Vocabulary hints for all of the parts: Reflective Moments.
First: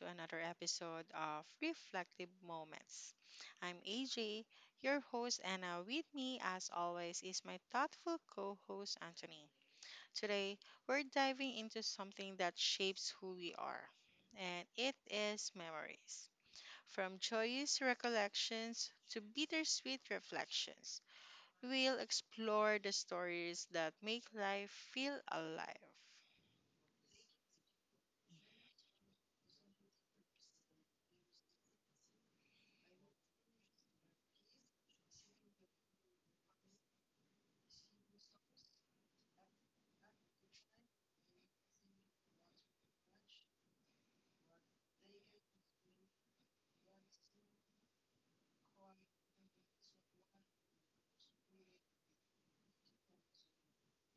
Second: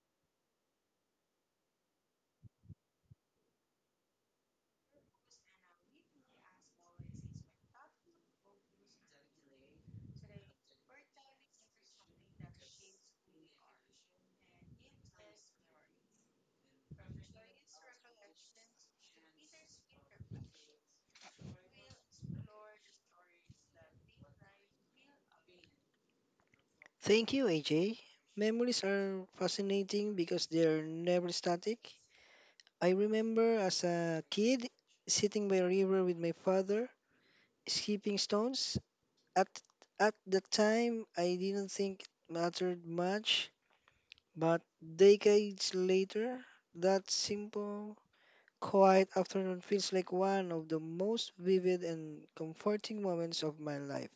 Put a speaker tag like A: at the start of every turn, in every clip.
A: to another episode of Reflective Moments. I'm AJ, your host, and with me, as always, is my thoughtful co host, Anthony. Today, we're diving into something that shapes who we are, and it is memories. From joyous recollections to bittersweet reflections, we'll explore the stories that make life feel alive.
B: Thank you, AJ. Memories are fascinating because they're never static. I remember as a kid sitting by a river with my father, skipping stones. At at the time, I didn't think it mattered much, but decades later, that simple, quiet afternoon feels like one of the most vivid and comforting moments of my life.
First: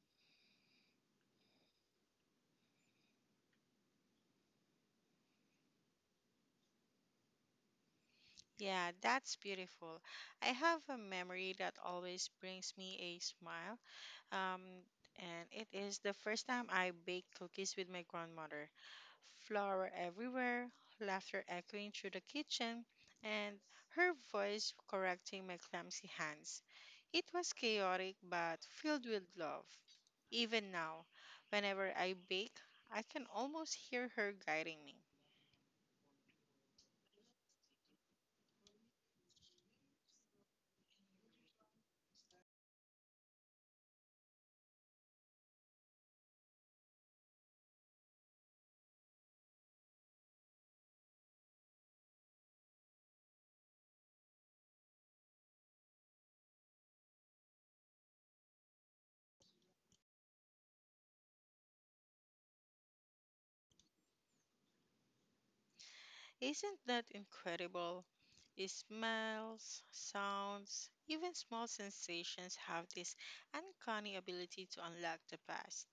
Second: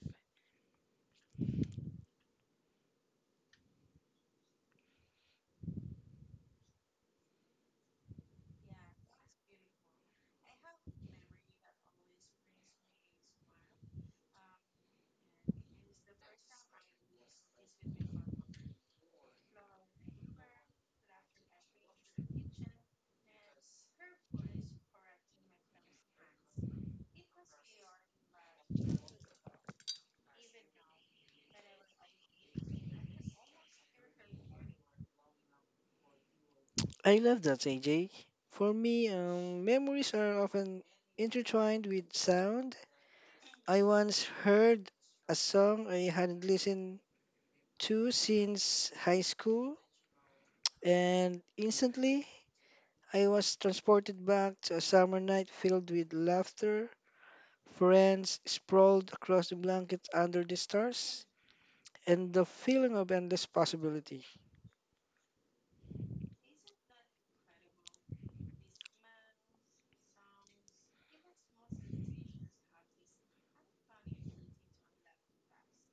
A: Yeah, that's beautiful. I have a memory that always brings me a smile. Um, and it is the first time I baked cookies with my grandmother. Flour everywhere, laughter echoing through the kitchen, and her voice correcting my clumsy hands. It was chaotic but filled with love. Even now, whenever I bake, I can almost hear her guiding me.
B: I love that, AJ. For me, memories are often intertwined with sound. I once heard a song I hadn't listened to since high school, and instantly I was transported back to a summer night filled with laughter, friends sprawled across the blanket under the stars, and the feeling of endless possibility.
A: Isn't that incredible? Smells, sounds, even small sensations have this uncanny ability to unlock the past.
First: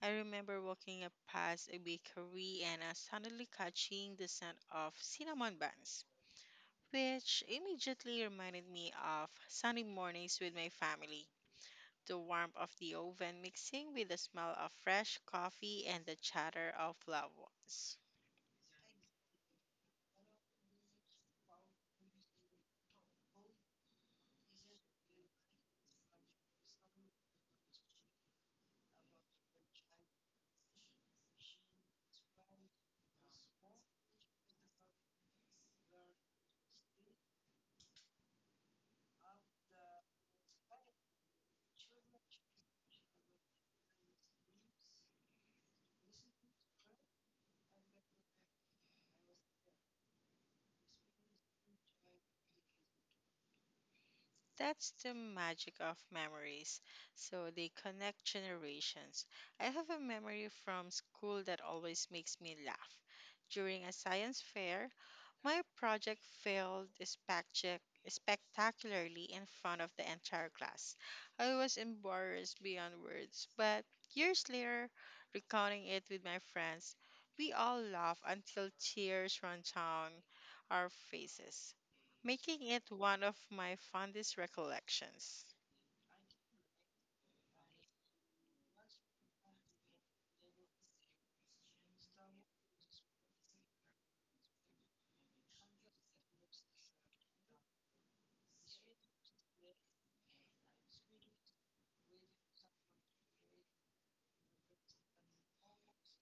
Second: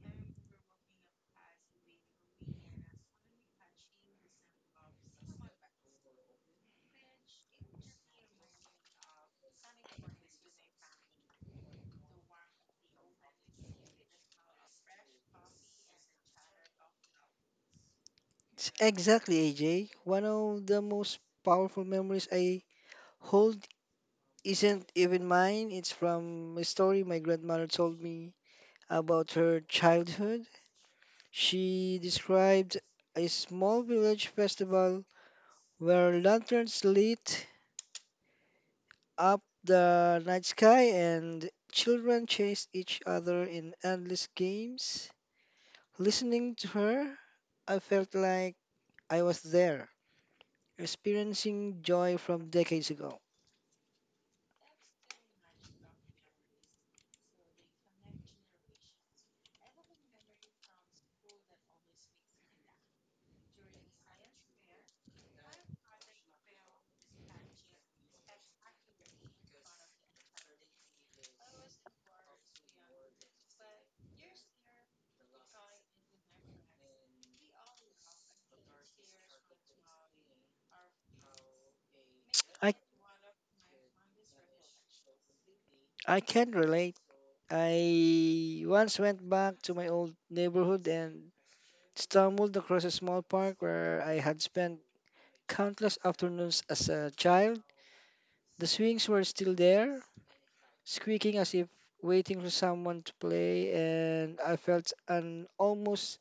A: I remember walking up past a bakery and suddenly catching the scent of cinnamon buns, which immediately reminded me of sunny mornings with my family. The warmth of the oven mixing with the smell of fresh coffee and the chatter of loved ones.
B: It's exactly, AJ. One of the most powerful memories I hold isn't even mine. It's from a story my grandmother told me about her childhood. She described a small village festival where lanterns lit up the night sky and children chased each other in endless games. Listening to her, I felt like I was there, experiencing joy from decades ago.
A: That's the magic of memories. So they connect generations. I have a memory from school that always makes me laugh. During a science fair, my project spectacularly in front of the entire class. I was embarrassed beyond words, but years later, recounting it with my friends, we all laugh until tears run down our faces, making
B: I
A: it one of my fondest recollections.
B: I can relate. I once went back to my old neighborhood and stumbled across a small park where I had spent countless afternoons as a child. The swings were still there, squeaking as if waiting for someone to play, and I felt an almost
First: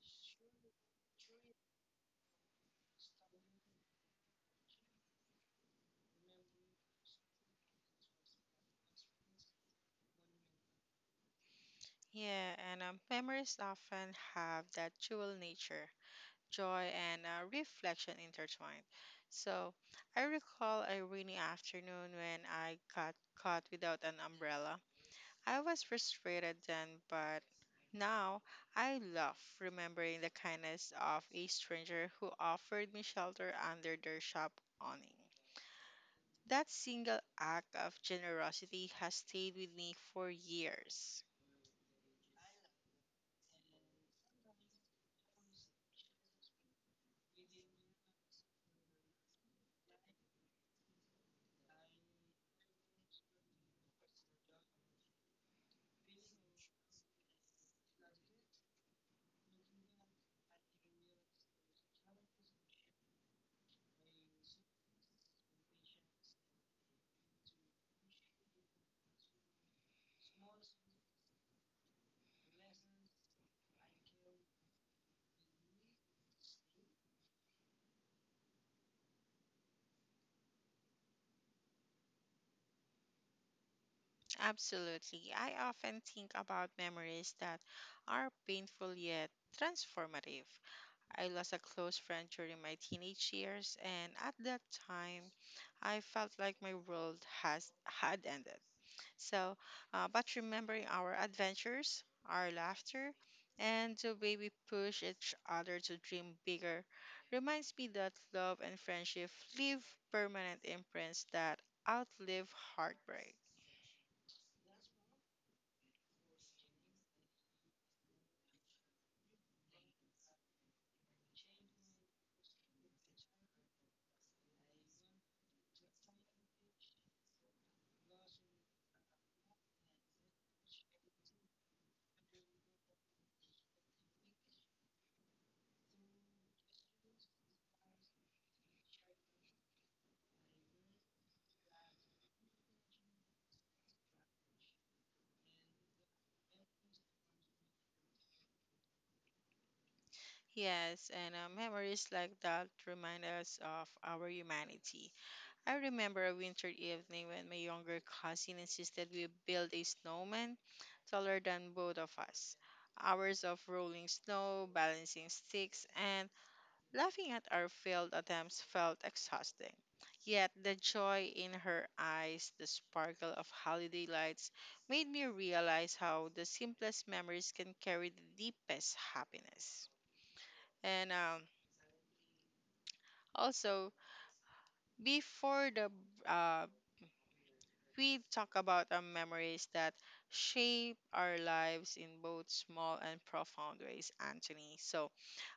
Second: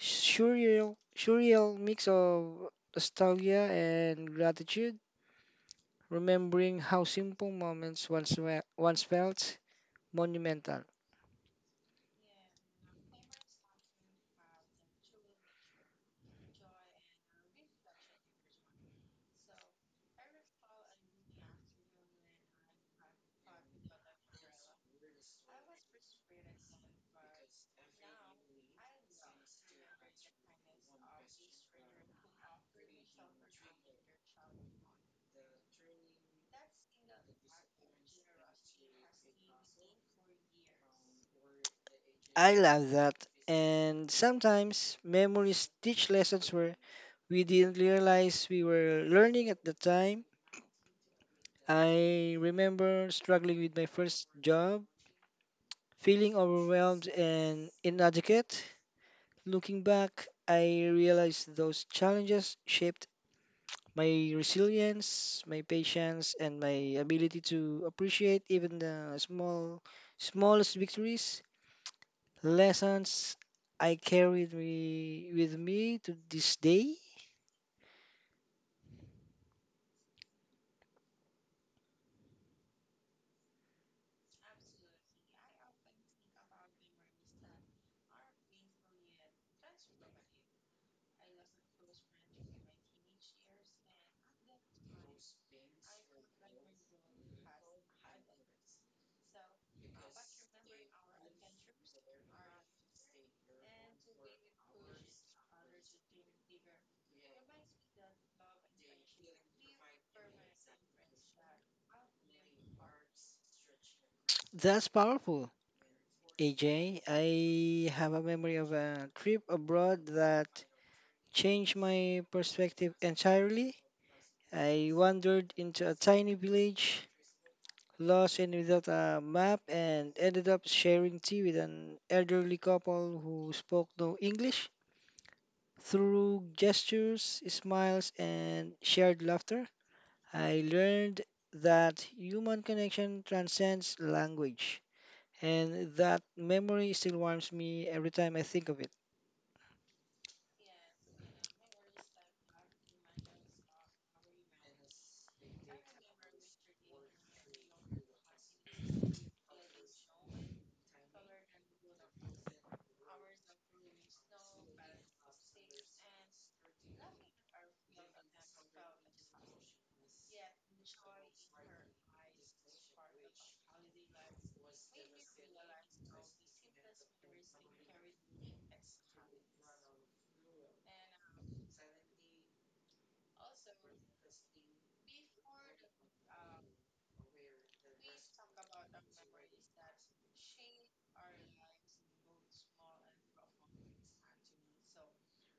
B: surreal mix of nostalgia and gratitude, remembering how simple moments once felt monumental.
A: Yeah, and memories often have that dual nature joy, and reflection intertwined. So I recall a rainy afternoon when I got caught without an umbrella. I was frustrated then, but now I love remembering the kindness of a stranger who offered me shelter under their shop awning. That single act of generosity has stayed with me for years.
B: I love that. And sometimes memories teach lessons where we didn't realize we were learning at the time. I remember struggling with my first job, feeling overwhelmed and inadequate. Looking back, I realized those challenges shaped my resilience, my patience, and my ability to appreciate even the smallest victories. Lessons I carried me, with me to this day.
A: Absolutely. I often think about memories that are painful yet transformative. I lost a close friend during my teenage years, and at that time, I felt like my world has had ended. So, but remembering our adventures, our laughter, and the way we push each other to dream bigger reminds me that love and friendship leave permanent imprints that outlive heartbreak.
B: That's powerful. AJ, I have a memory of a trip abroad that changed my perspective entirely. I wandered into a tiny village, lost and without a map, and ended up sharing tea with an elderly couple who spoke no English. Through gestures, smiles, and shared laughter, I learned that human connection transcends language, and that memory still warms me every time I think of it.
A: Yes, and memories like that remind us of our humanity. I remember a winter evening when my younger cousin insisted we build a snowman taller than both of us. Hours of rolling snow, balancing sticks, and laughing at our failed attempts felt exhausting. Yet the joy in her eyes, the sparkle of holiday lights, made me realize how the simplest memories can carry the deepest happiness. And also, before the uh, we talk about our memories that shape our lives in both small and profound ways, Anthony. So,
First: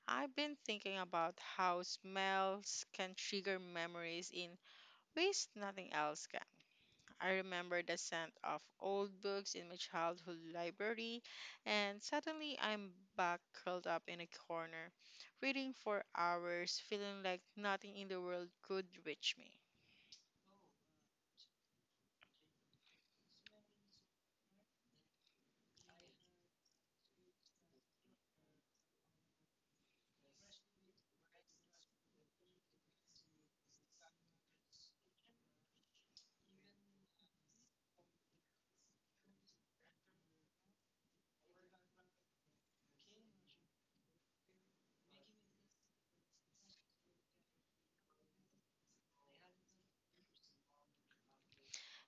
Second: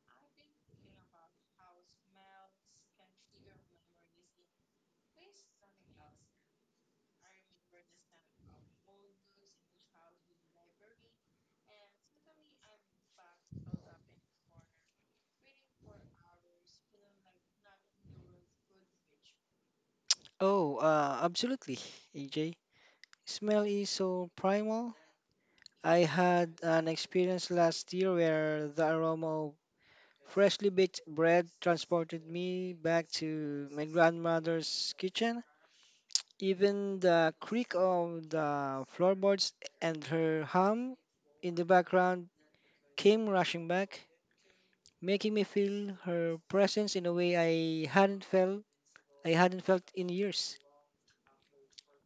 A: I've been thinking about how smells can trigger memories in ways nothing else can. I remember the scent of old books in my childhood library, and suddenly I'm back curled up in a corner, reading for hours, feeling like nothing in the world could reach me.
B: Oh, absolutely, AJ. Smell is so primal. I had an experience last year where the aroma of freshly baked bread transported me back to my grandmother's kitchen. Even the creak of the floorboards and her hum in the background came rushing back, making me feel her presence in a way I hadn't felt in years.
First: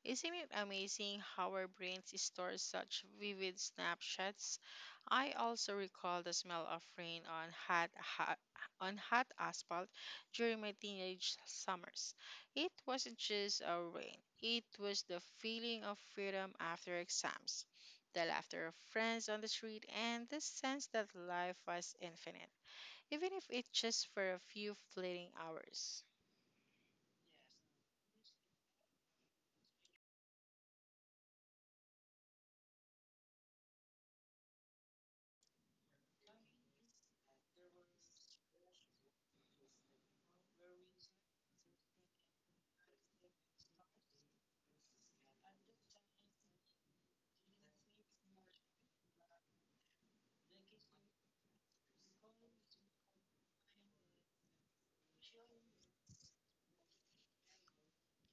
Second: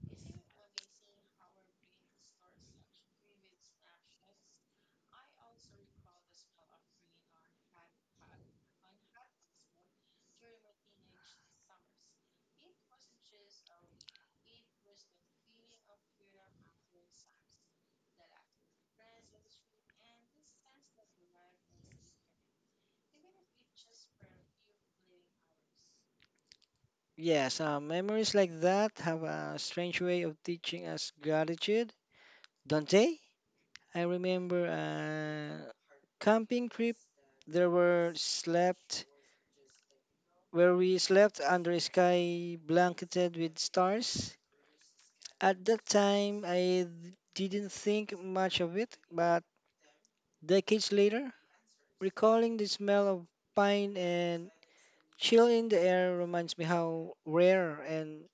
A: Isn't it amazing how our brains store such vivid snapshots? I also recall the smell of rain on hot asphalt during my teenage summers. It wasn't just a rain; it was the feeling of freedom after exams, the laughter of friends on the street, and the sense that life was infinite, even if it's just for a few fleeting hours.
B: Yes, memories like that have a strange way of teaching us gratitude, don't they? I remember camping trip there were slept where we slept under a sky blanketed with stars. At that time, I didn't think much of it, but decades later, recalling the smell of pine and chill in the air reminds me how rare and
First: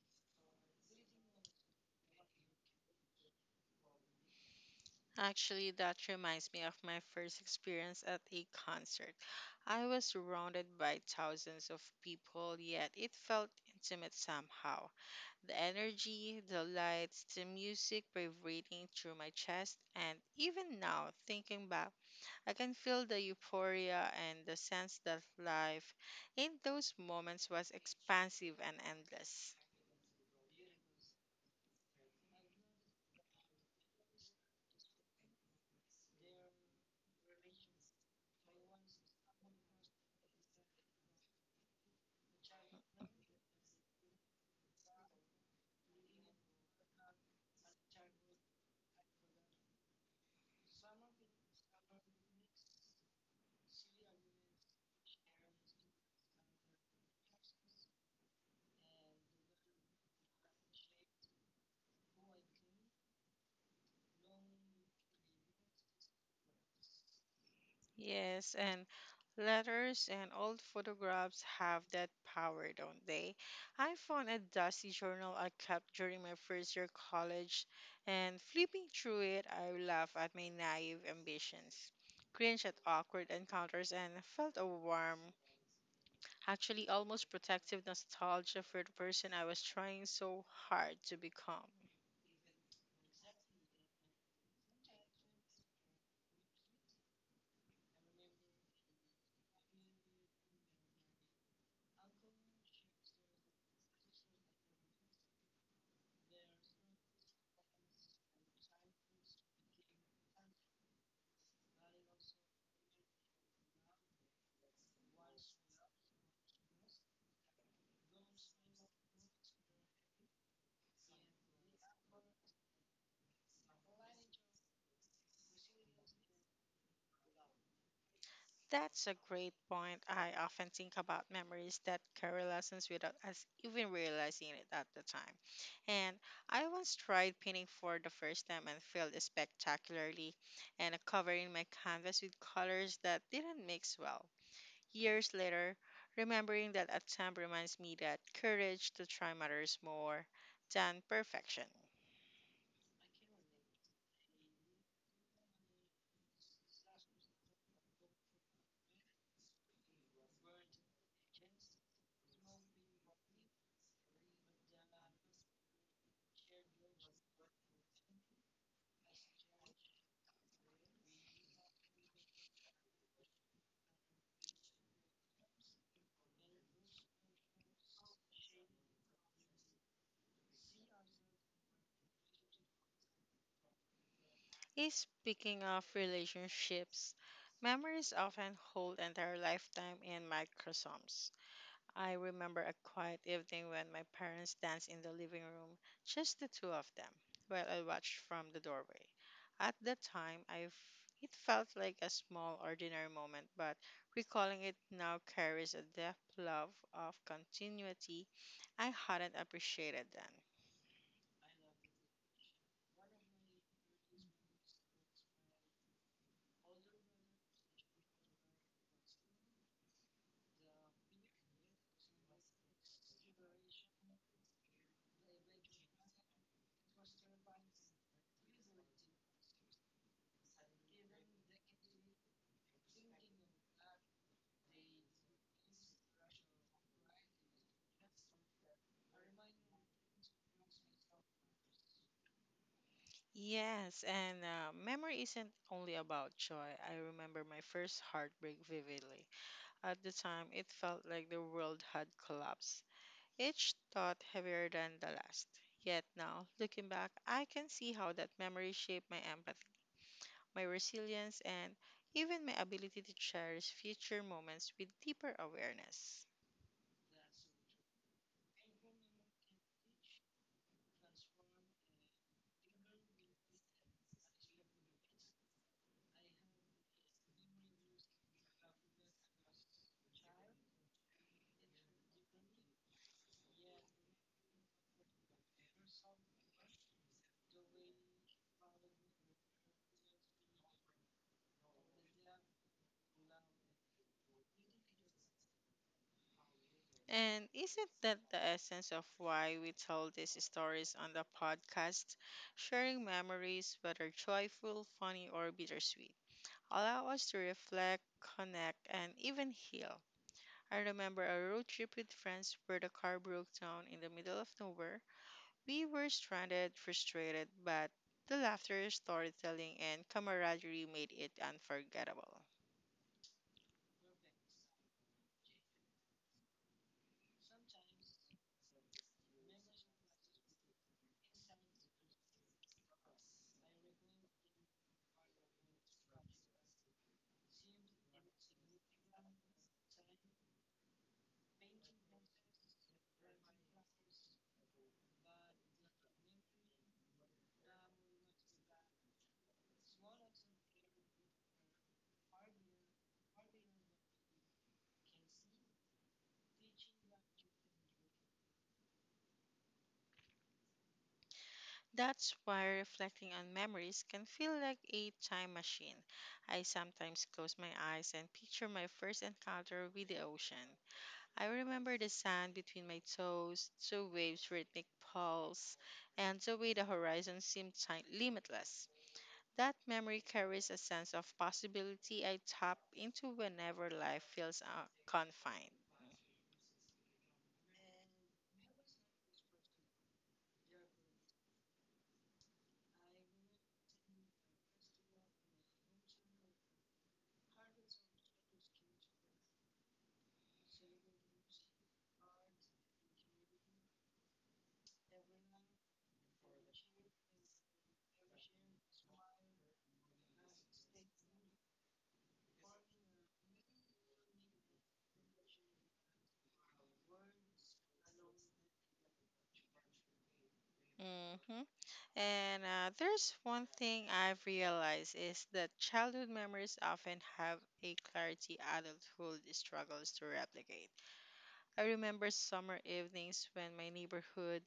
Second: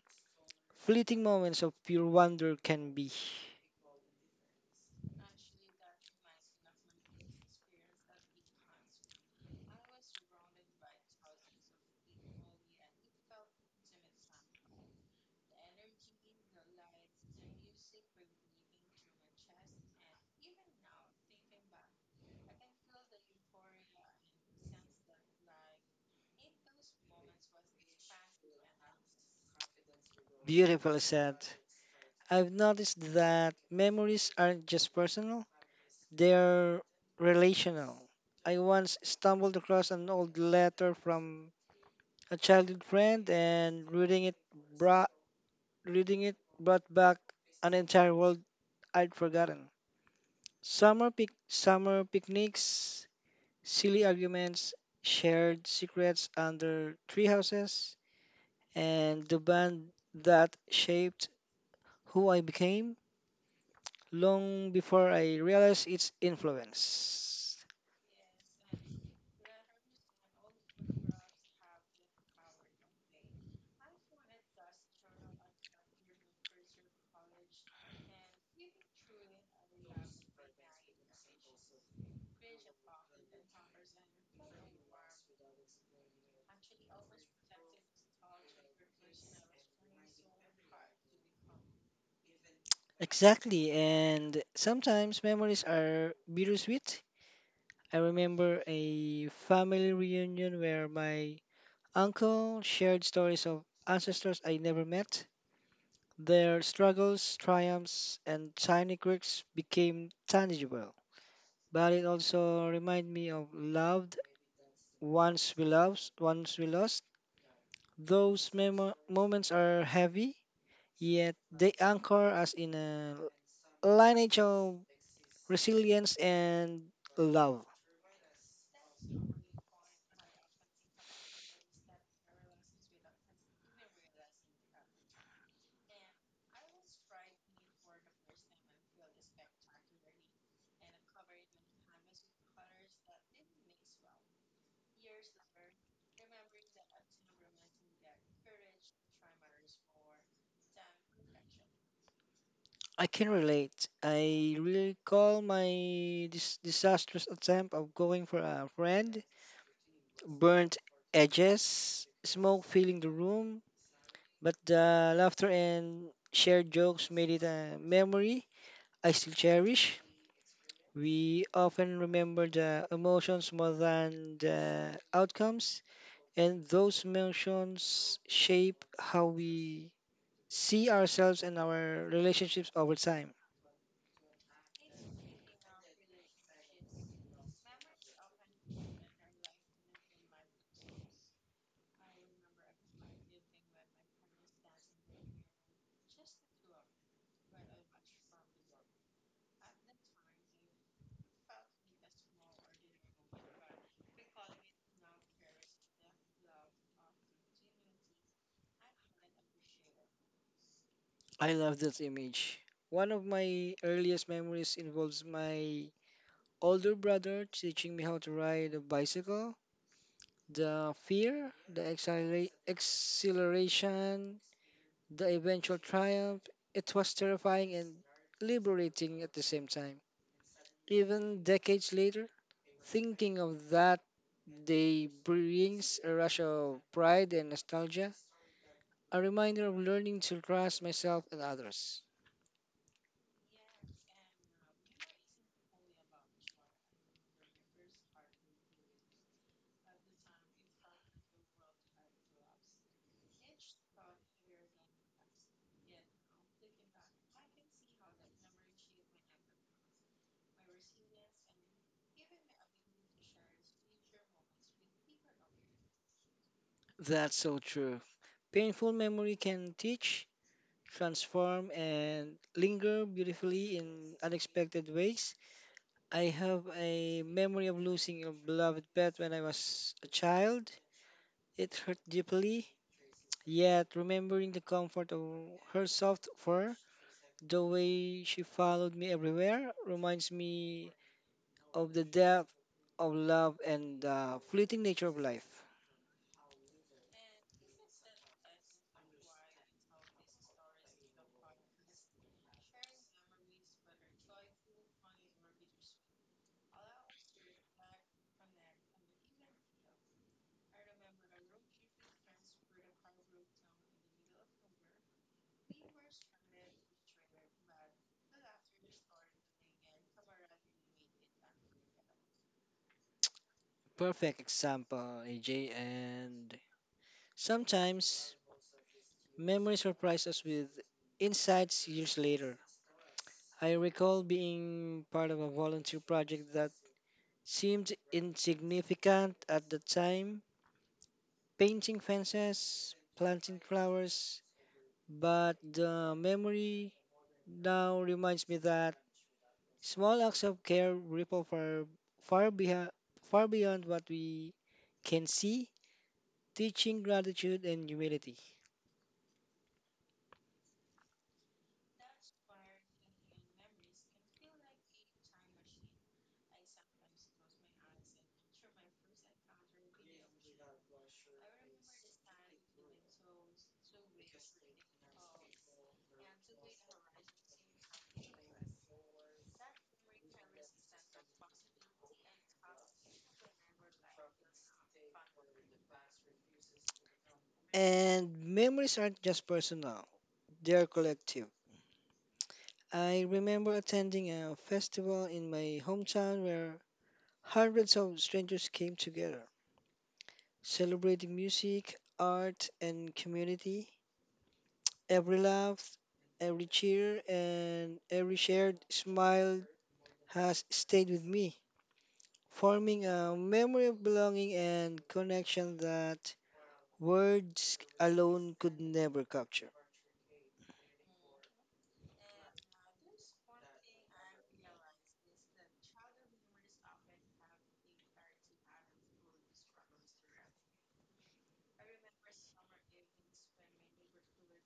B: fleeting moments of pure wonder can be.
A: Actually, that reminds me of my first experience at a concert. I was surrounded by thousands of people, yet it felt intimate somehow. The energy, the lights, the music vibrating through my chest, and even now, thinking back, I can feel the euphoria and the sense that life in those moments was expansive and endless.
B: Beautiful said. I've noticed that memories aren't just personal, they're relational. I once stumbled across an old letter from a childhood friend and brought reading it brought back an entire world I'd forgotten. Summer picnics, silly arguments, shared secrets under tree houses, and the band that shaped who I became long before I realized its influence.
A: Yes, and letters and old photographs have that power, don't they? I found a dusty journal I kept during my first year college, and flipping through it, I laughed at my naive ambitions, cringed at awkward encounters, and felt a warm, actually almost protective nostalgia for the person I was trying so hard to become.
B: Exactly, and sometimes memories are bittersweet. I remember a family reunion where my uncle shared stories of ancestors I never met. Their struggles, triumphs, and tiny quirks became tangible. But it also reminded me of loved once we lost. Those moments are heavy, yet they anchor us in a lineage of resilience and love.
A: That's a great point. I often think about memories that carry lessons without us even realizing it at the time. And I once tried painting for the first time and failed spectacularly, and covering my canvas with colors that didn't mix well. Years later, remembering that attempt reminds me that courage to try matters more than perfection.
B: I can relate. I recall my disastrous attempt of going for a friend, burnt edges, smoke filling the room, but the laughter and shared jokes made it a memory I still cherish. We often remember the emotions more than the outcomes, and those emotions shape how we see ourselves and our relationships over time.
A: Eh, speaking of relationships, memories often hold entire lifetime in microsomes. I remember a quiet evening when my parents danced in the living room, just the two of them, while I watched from the doorway. At the time, it felt like a small, ordinary moment, but recalling it now carries a deep love of continuity I hadn't appreciated then.
B: I love that image. One of my earliest memories involves my older brother teaching me how to ride a bicycle. The fear, the exhilaration, the eventual triumph, it was terrifying and liberating at the same time. Even decades later, thinking of that day brings a rush of pride and nostalgia, a reminder of learning to trust myself and others.
A: Yes, and memory isn't only about joy. I remember my first heartbreak vividly. At the time, it felt like the world had collapsed each thought heavier than the last. Yet now, looking back, I can see how that memory shaped my empathy, my resilience, and even my ability to cherish future moments with deeper awareness.
B: That's so true. Painful memory can teach, transform, and linger beautifully in unexpected ways. I have a memory of losing a beloved pet when I was a child. It hurt deeply, yet remembering the comfort of her soft fur, the way she followed me everywhere, reminds me of the depth of love and the fleeting nature of life.
A: And isn't that the essence of why we tell these stories on the podcast? Sharing memories, whether joyful, funny, or bittersweet, allow us to reflect, connect, and even heal. I remember a road trip with friends where the car broke down in the middle of nowhere. We were stranded, frustrated, but the laughter, storytelling, and camaraderie made it unforgettable.
B: Perfect example, AJ. And sometimes memories surprise us with insights years later. I recall being part of a volunteer project that seemed insignificant at the time, painting fences, planting flowers, but the memory now reminds me that small acts of care ripple far far, beha- far beyond what we can see, teaching gratitude and humility.
A: That's why reflecting on memories can feel like a time machine. I sometimes close my eyes and picture my first encounter with the ocean. I remember the sand between my toes, the waves' rhythmic pulse, and the way the horizon limitless. That memory carries a sense of possibility I tap into whenever life feels confined.
B: And memories aren't just personal, they're collective. I remember attending a festival in my hometown where hundreds of strangers came together, celebrating music, art, and community. Every laugh, every cheer, and every shared smile has stayed with me, forming a memory of belonging and connection that words alone could never capture.
A: Mm-hmm. And there's one thing I've realized is that childhood memories often have a clarity adulthood struggles to replicate. I remember summer evenings when my neighborhood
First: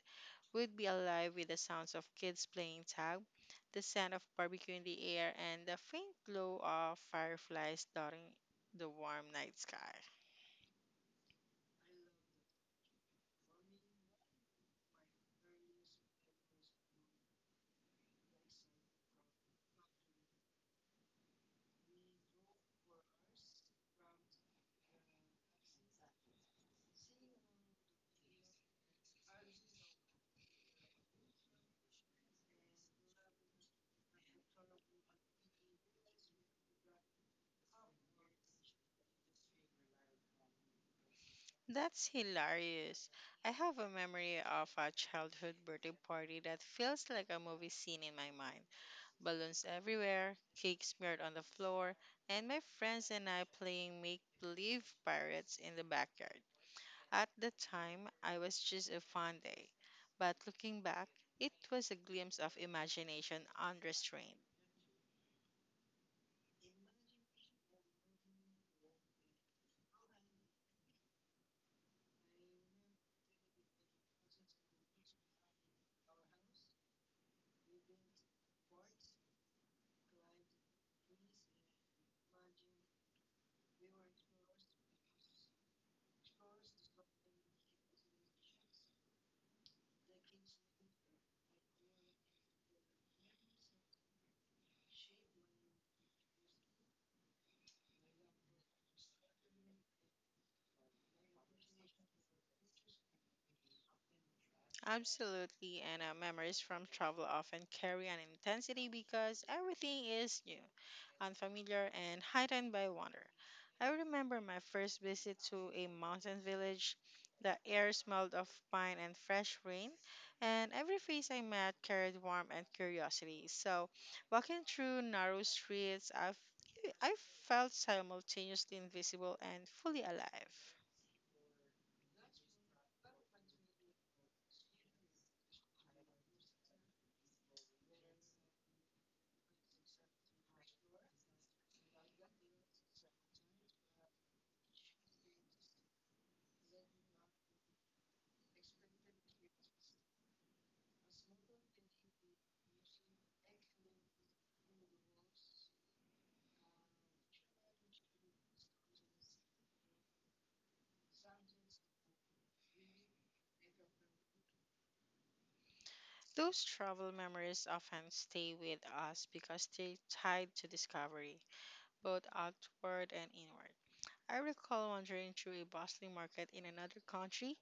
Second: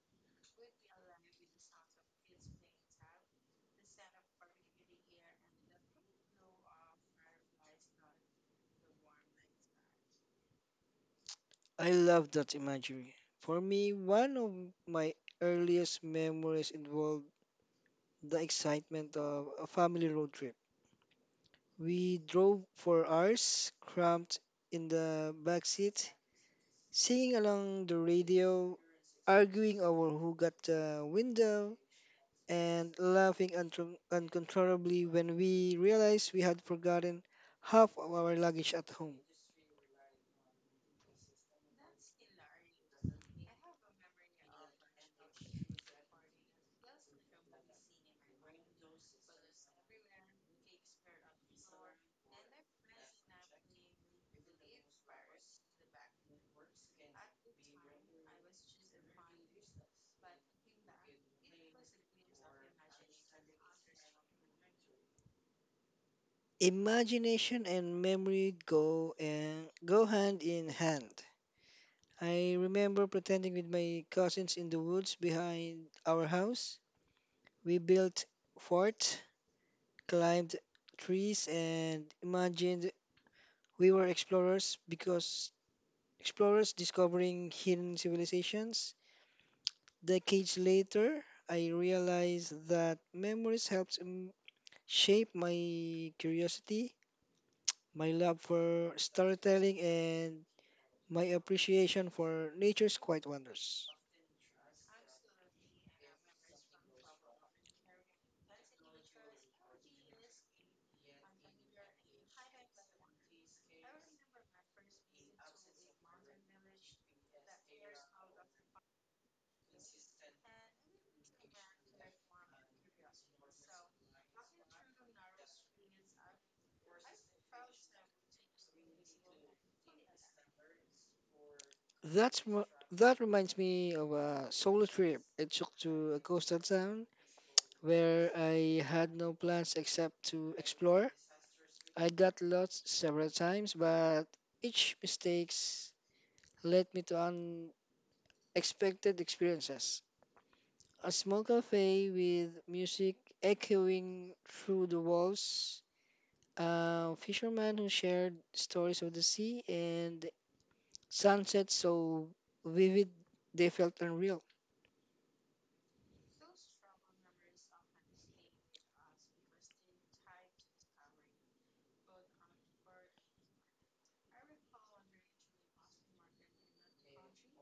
A: would be alive with the sounds of kids playing tag, the scent of barbecue in the air, and the faint glow of fireflies dotting the warm night sky.
B: I love that imagery. For me, one of my earliest memories involved the excitement of a family road trip. We drove for hours, cramped in the back seat, singing along the radio, arguing over who got the window, and laughing uncontrollably when we realized we had forgotten half of our luggage at home.
A: That's hilarious. I have a memory of a childhood birthday party that feels like a movie scene in my mind. Balloons everywhere, cake smeared on the floor, and my friends and I playing make believe pirates in the backyard. At the time, I was just a fun day, but looking back, it was a glimpse of imagination unrestrained.
B: Imagination and memory go hand in hand. I remember pretending with my cousins in the woods behind our house. We built forts, climbed trees, and imagined we were explorers because explorers discovering hidden civilizations. Decades later, I realized that memories helps shape my curiosity my love for storytelling, and my appreciation for nature's quiet wonders.
A: Absolutely, and memories from travel often carry an intensity because everything is new, unfamiliar, and heightened by wonder. I remember my first visit to a mountain village. The air smelled of pine and fresh rain, and every face I met carried warmth and curiosity. So, walking through narrow streets, I felt simultaneously invisible and fully alive.
B: That's wha- that reminds me of a solo trip I took to a coastal town where I had no plans except to explore. I got lost several times, but each mistakes led me to unexpected experiences. A small cafe with music echoing through the walls, fishermen who shared stories of the sea and sunsets so vivid they felt unreal.
A: Those travel memories often stay with us because they're tied to discovery, both outward and inward. I recall wandering through a bustling market in another country,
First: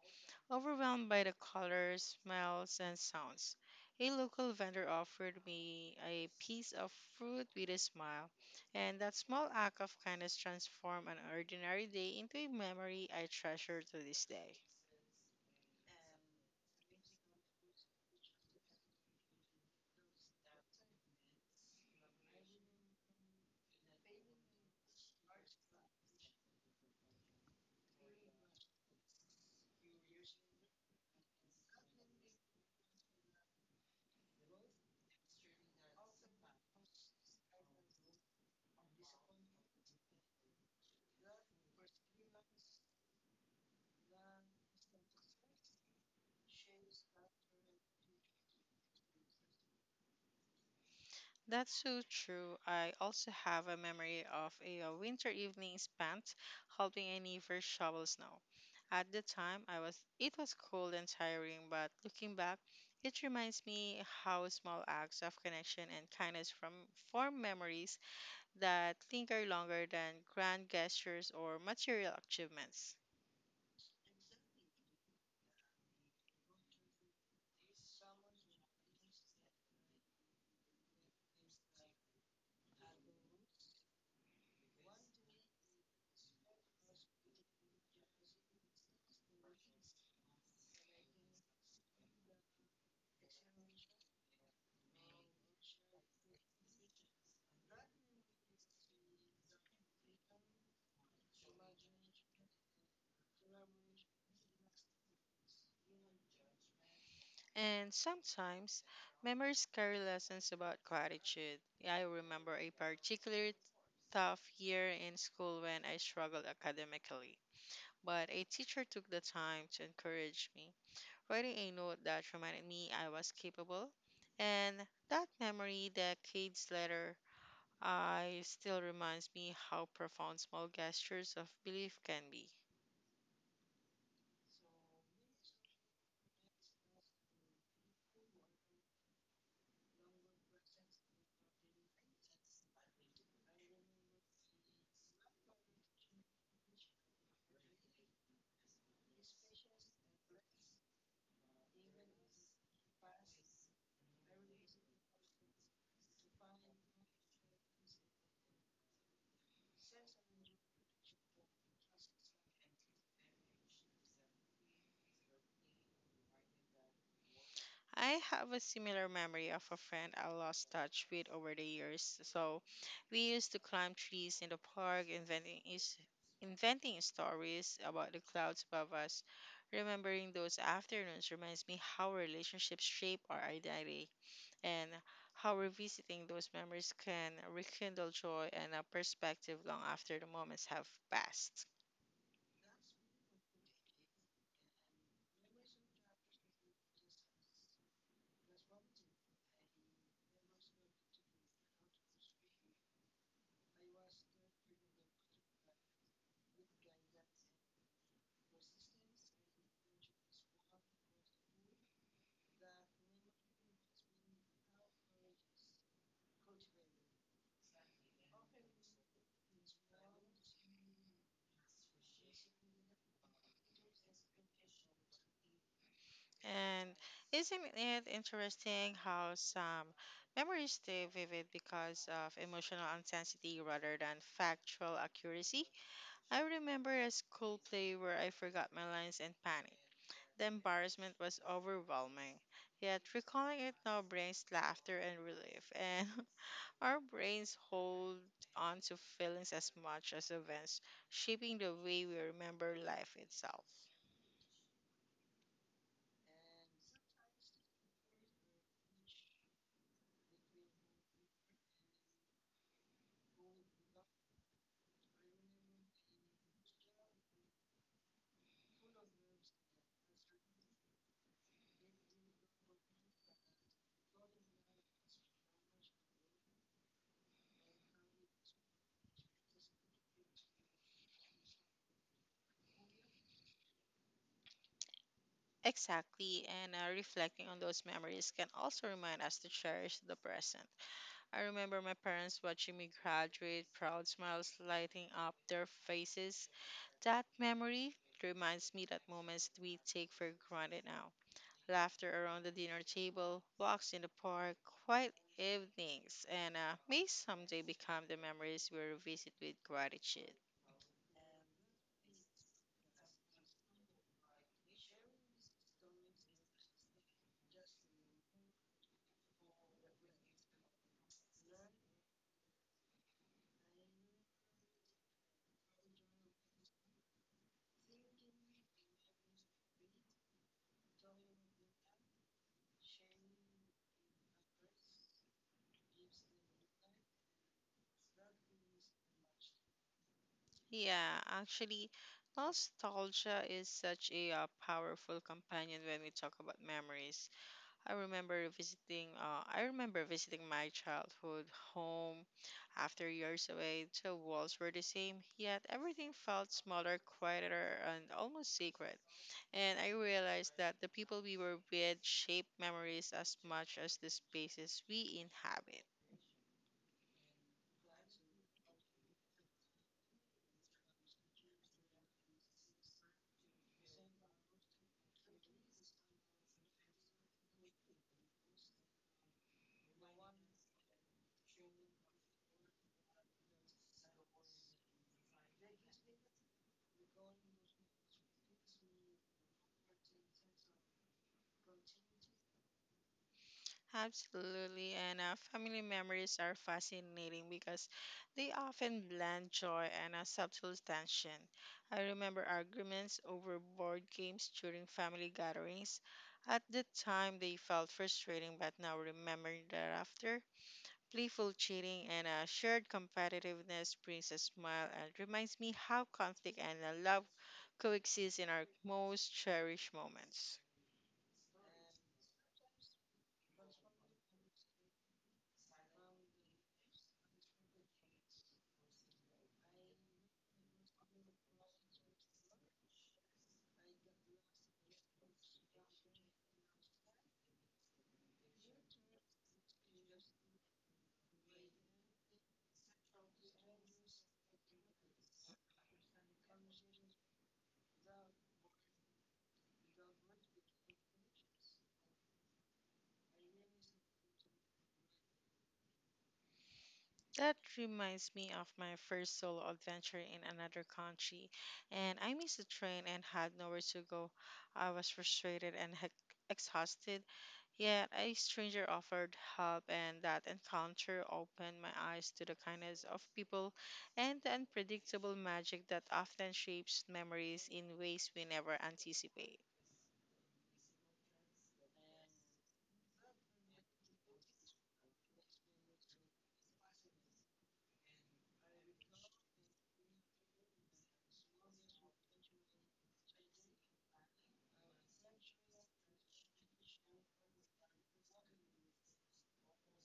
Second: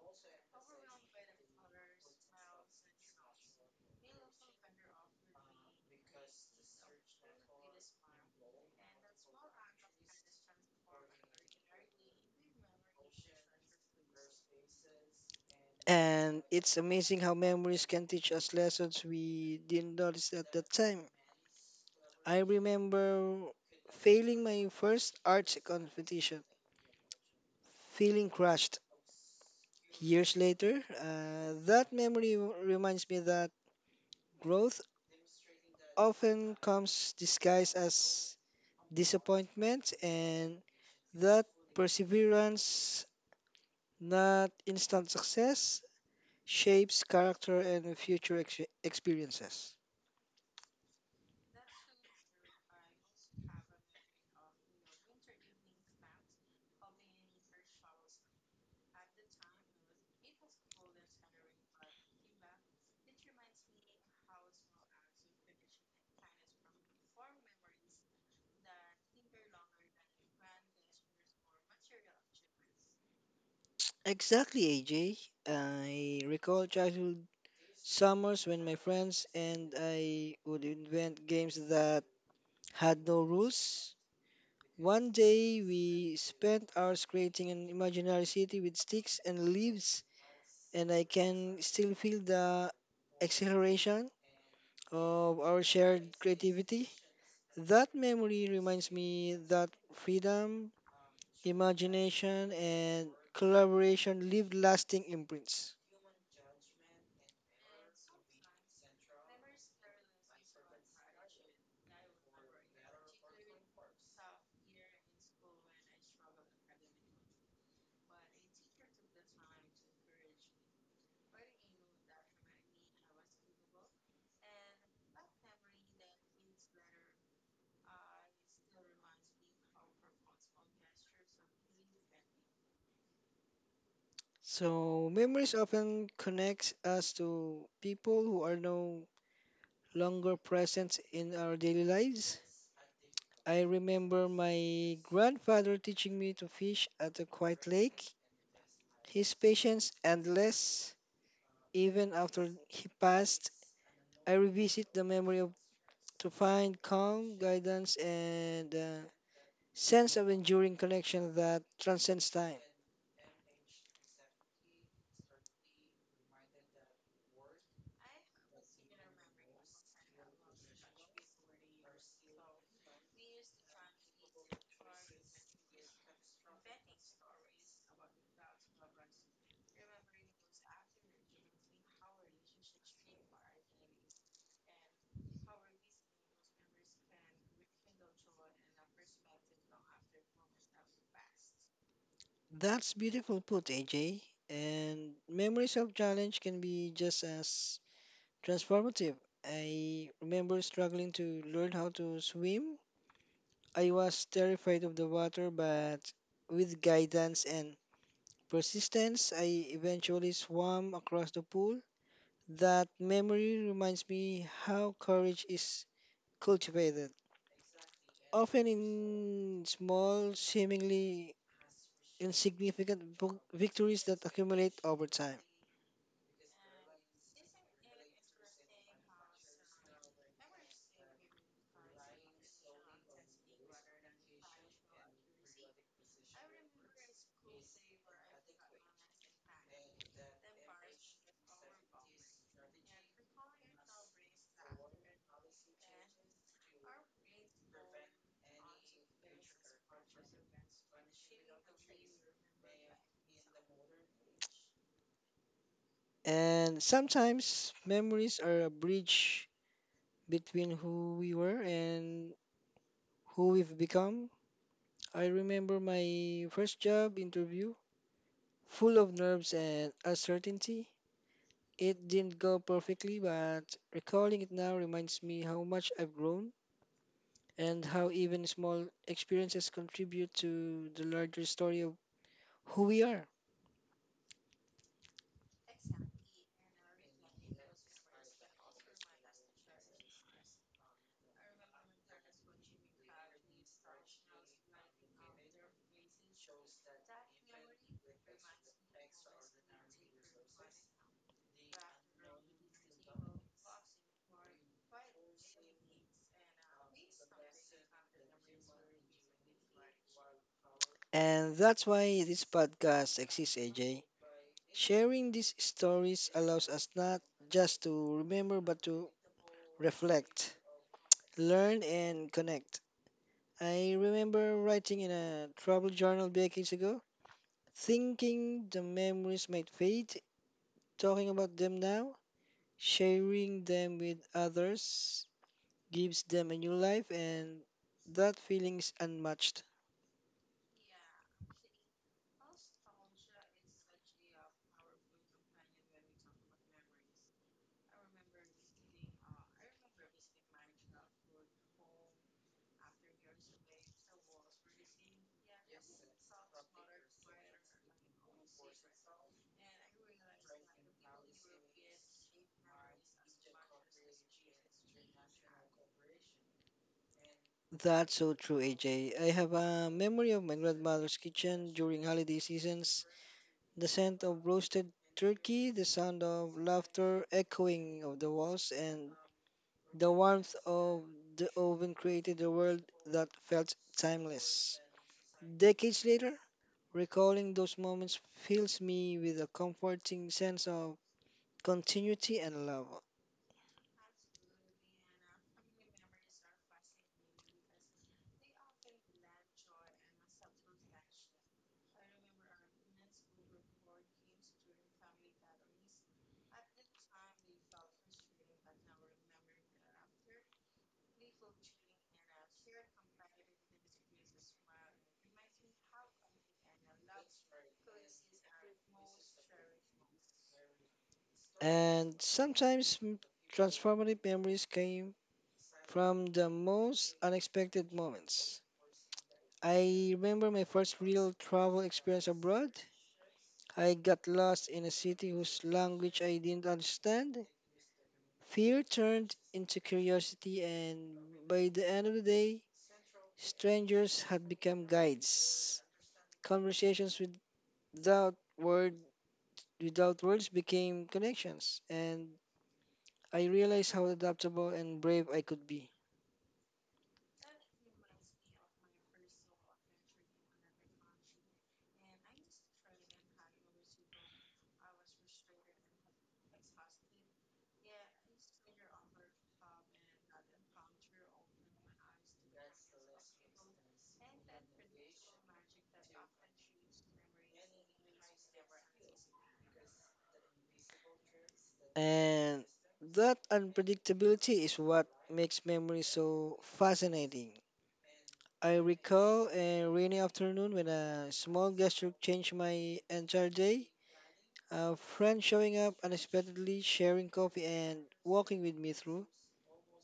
A: overwhelmed by the colors, smells, and sounds. A local vendor offered me a piece of fruit with a smile, and that small act of kindness transformed an ordinary day into a memory I treasure to this day.
B: And it's amazing how memories can teach us lessons we didn't notice at that time. I remember failing my first arts competition, feeling crushed. Years later, that memory reminds me that growth often comes disguised as disappointment, and that perseverance, not instant success, shapes character and future experiences.
A: That's so true. I also have a memory of a, winter evening spent helping a neighbor shovel snow. At the time, I was it was cold and tiring, but looking back, it reminds me how small acts of connection and kindness from form memories that linger longer than grand gestures or material achievements.
B: Exactly, AJ. I recall childhood summers when my friends and I would invent games that had no rules. One day we spent hours creating an imaginary city with sticks and leaves, and I can still feel the exhilaration of our shared creativity. That memory reminds me that freedom, imagination, and collaboration leave lasting imprints.
A: And sometimes memories carry lessons about gratitude. I remember a particularly tough year in school when I struggled academically, but a teacher took the time to encourage me, writing a note that reminded me I was capable. And that memory decades later I still reminds me how profound small gestures of belief can be.
B: So memories often connects us to people who are no longer present in our daily lives. I remember my grandfather teaching me to fish at a quiet lake. His patience endless. Even after he passed, I revisit the memory of to find calm, guidance, and a sense of enduring connection that transcends time.
A: I have a similar memory of a friend I lost touch with over the years. So we used to climb trees in the park, inventing stories about the clouds above us. Remembering those afternoons reminds me how relationships shape our identity and how revisiting those memories can rekindle joy and a perspective long after the moments have passed.
B: That's beautiful put, AJ. And memories of challenge can be just as transformative. I remember struggling to learn how to swim. I was terrified of the water, but with guidance and persistence, I eventually swam across the pool. That memory reminds me how courage is cultivated, often in small, seemingly insignificant victories that accumulate over time.
A: And isn't it interesting how some memories stay vivid because of emotional intensity rather than factual accuracy? I remember a school play where I forgot my lines and panicked. The embarrassment was overwhelming, yet recalling it now brings laughter and relief, and our brains hold on to feelings as much as events, shaping the way we remember life itself.
B: And sometimes memories are a bridge between who we were and who we've become. I remember my first job interview, full of nerves and uncertainty. It didn't go perfectly, but recalling it now reminds me how much I've grown and how even small experiences contribute to the larger story of who we are.
A: Exactly, and reflecting on those memories can also remind us to cherish the present. I remember my parents watching me graduate, proud smiles lighting up their faces. That memory reminds me that moments we take for granted now. Laughter around the dinner table, walks in the park, quiet evenings, and may someday become the memories we revisit with gratitude.
B: And that's why this podcast exists, AJ. Sharing these stories allows us not just to remember but to reflect, learn, and connect. I remember writing in a travel journal decades ago, thinking the memories might fade. Talking about them now, sharing them with others, gives them a new life, and that feeling is unmatched.
A: Yeah, actually, nostalgia is such a powerful companion when we talk about memories. I remember visiting my childhood home after years away. The walls were the same, yet everything felt smaller, quieter, and almost sacred. And I realized that the people we were with shape memories as much as the spaces we inhabit.
B: That's so true, AJ. I have a memory of my grandmother's kitchen during holiday seasons. The scent of roasted turkey, the sound of laughter echoing of the walls, and the warmth of the oven created a world that felt timeless. Decades later, recalling those moments fills me with a comforting sense of continuity and love.
A: Absolutely, and family memories are fascinating because they often blend joy and a subtle tension. I remember arguments over board games during family gatherings. At the time, they felt frustrating, but now remembering thereafter, playful cheating and a shared competitiveness brings a smile and reminds me how conflict and love coexist in our most cherished moments.
B: And sometimes transformative memories came from the most unexpected moments. I remember my first real travel experience abroad. I got lost in a city whose language I didn't understand, fear turned into curiosity, and by the end of the day, strangers had become guides. Conversations without word without words became connections, and I realized how adaptable and brave I could be.
A: That reminds me of my first solo adventure in another country, and I missed the train and had nowhere to go. I was frustrated and exhausted, yet a stranger offered help, and that encounter opened my eyes to the kindness of people and the unpredictable magic that often shapes memories in ways we never anticipate.
B: And that unpredictability is what makes memory so fascinating. I recall a rainy afternoon when a small gesture changed my entire day. A friend showing up unexpectedly, sharing coffee, and walking with me through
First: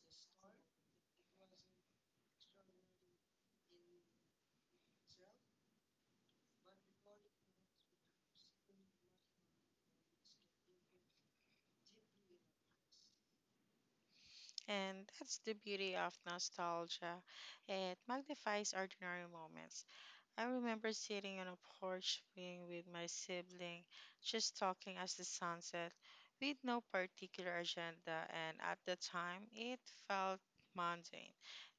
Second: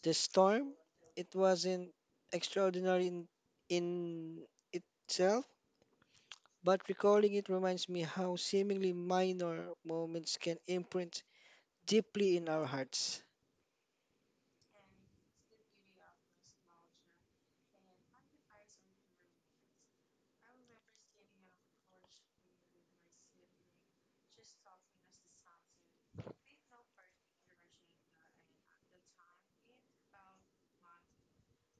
B: the storm. It wasn't extraordinary in itself, but recalling it reminds me how seemingly minor moments can imprint deeply in our hearts.
A: And that's the beauty of nostalgia. It magnifies ordinary moments. I remember sitting on a porch swing with my sibling, just talking as the sun set, with no particular agenda, and at the time it felt mundane.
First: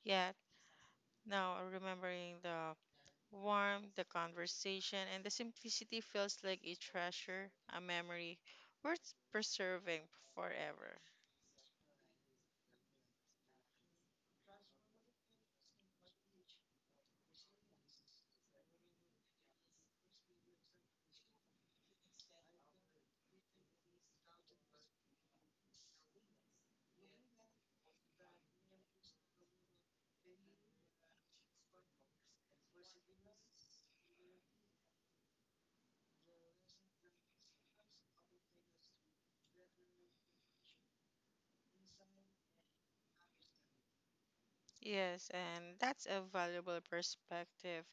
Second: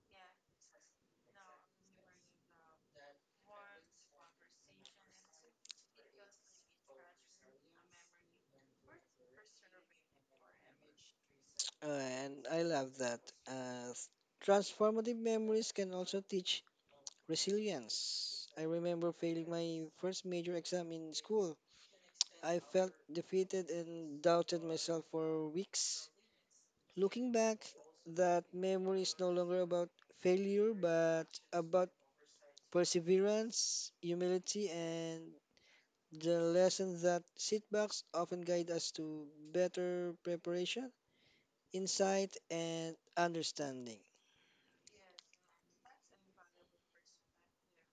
A: Yet now remembering the warmth, the conversation, and the simplicity feels like a treasure, a memory worth preserving forever.
B: And I love that. Uh, Transformative memories can also teach resilience. I remember failing my first major exam in school. I felt defeated and doubted myself for weeks. Looking back, that memory is no longer about failure but about perseverance, humility, and the lesson that setbacks often guide us to better preparation insight, and understanding.
A: Yes, and that's a valuable perspective.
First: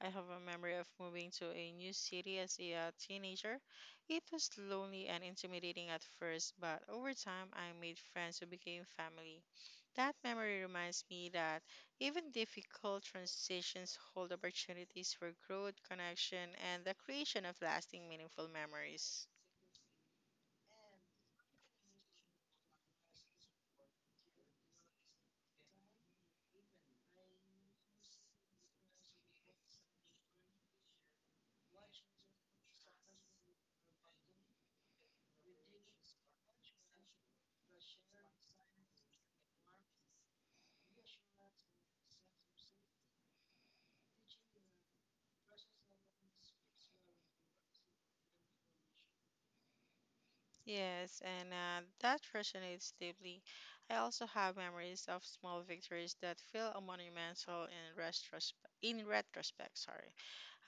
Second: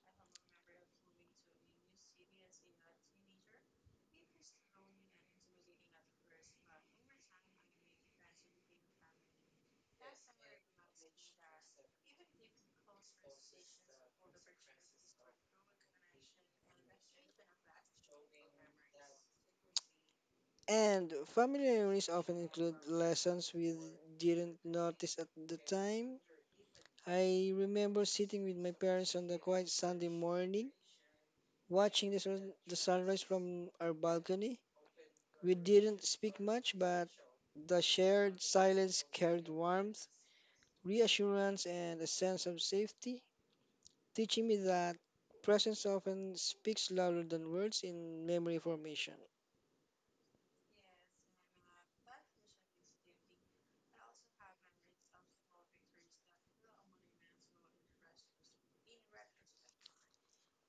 A: I have a memory of moving to a new city as a teenager. It was lonely and intimidating at first, but over time I made friends who became family. That memory reminds me that even difficult transitions hold opportunities for growth, connection, and the creation of lasting, meaningful memories.
B: And family reunions often include lessons we didn't notice at the time. I remember sitting with my parents on the quiet Sunday morning, watching the sunrise from our balcony. We didn't speak much, but the shared silence carried warmth, reassurance, and a sense of safety, teaching me that presence often speaks louder than words in memory formation.
A: Yes, and that resonates deeply. I also have memories of small victories that feel monumental in retrospect. In retrospect, sorry,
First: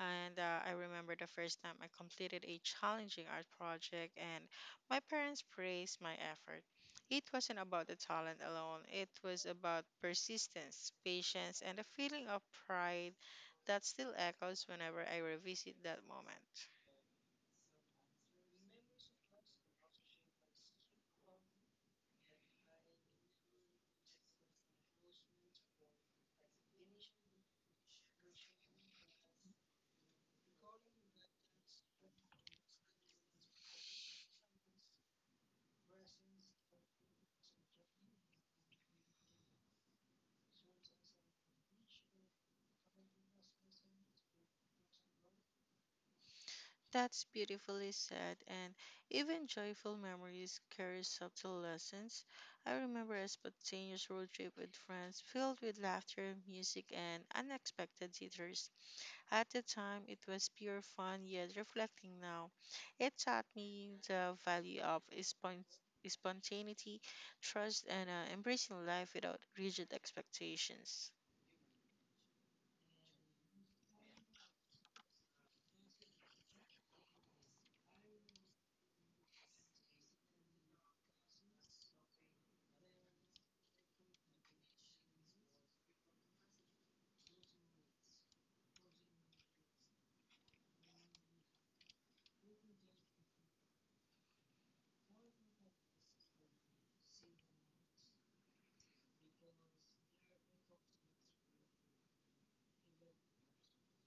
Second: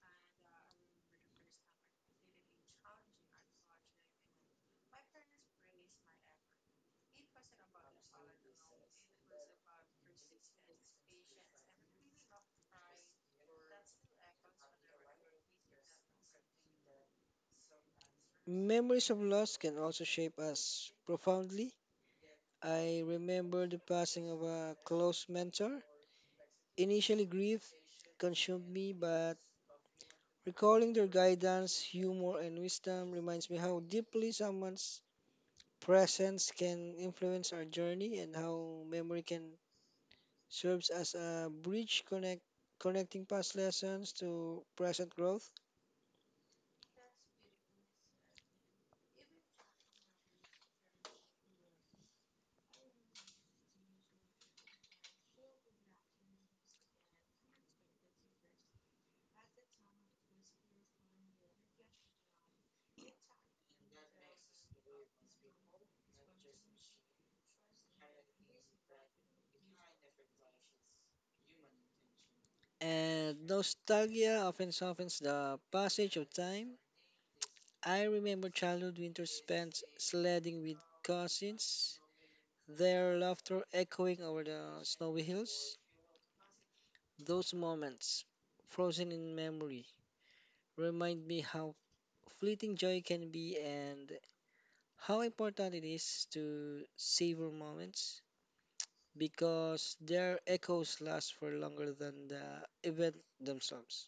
A: and I remember the first time I completed a challenging art project, and my parents praised my effort. It wasn't about the talent alone; it was about persistence, patience, and a feeling of pride that still echoes whenever I revisit that moment.
B: Memories of loss can also shape us profoundly. I remember the passing of a close mentor. Initially, grief consumed me, but recalling their guidance, humor, and wisdom reminds me how deeply someone's presence can influence our journey and how memory can serves as a bridge connecting past lessons to present growth.
A: That's beautifully said, and even joyful memories carry subtle lessons. I remember a spontaneous road trip with friends filled with laughter, music, and unexpected detours. At the time, it was pure fun, yet reflecting now, it taught me the value of spontaneity, trust, and embracing life without rigid expectations.
B: And nostalgia often softens the passage of time. I remember childhood winters spent sledding with cousins, their laughter echoing over the snowy hills. Those moments, frozen in memory, remind me how fleeting joy can be and how important it is to savor moments, because their echoes last for longer than the event themselves.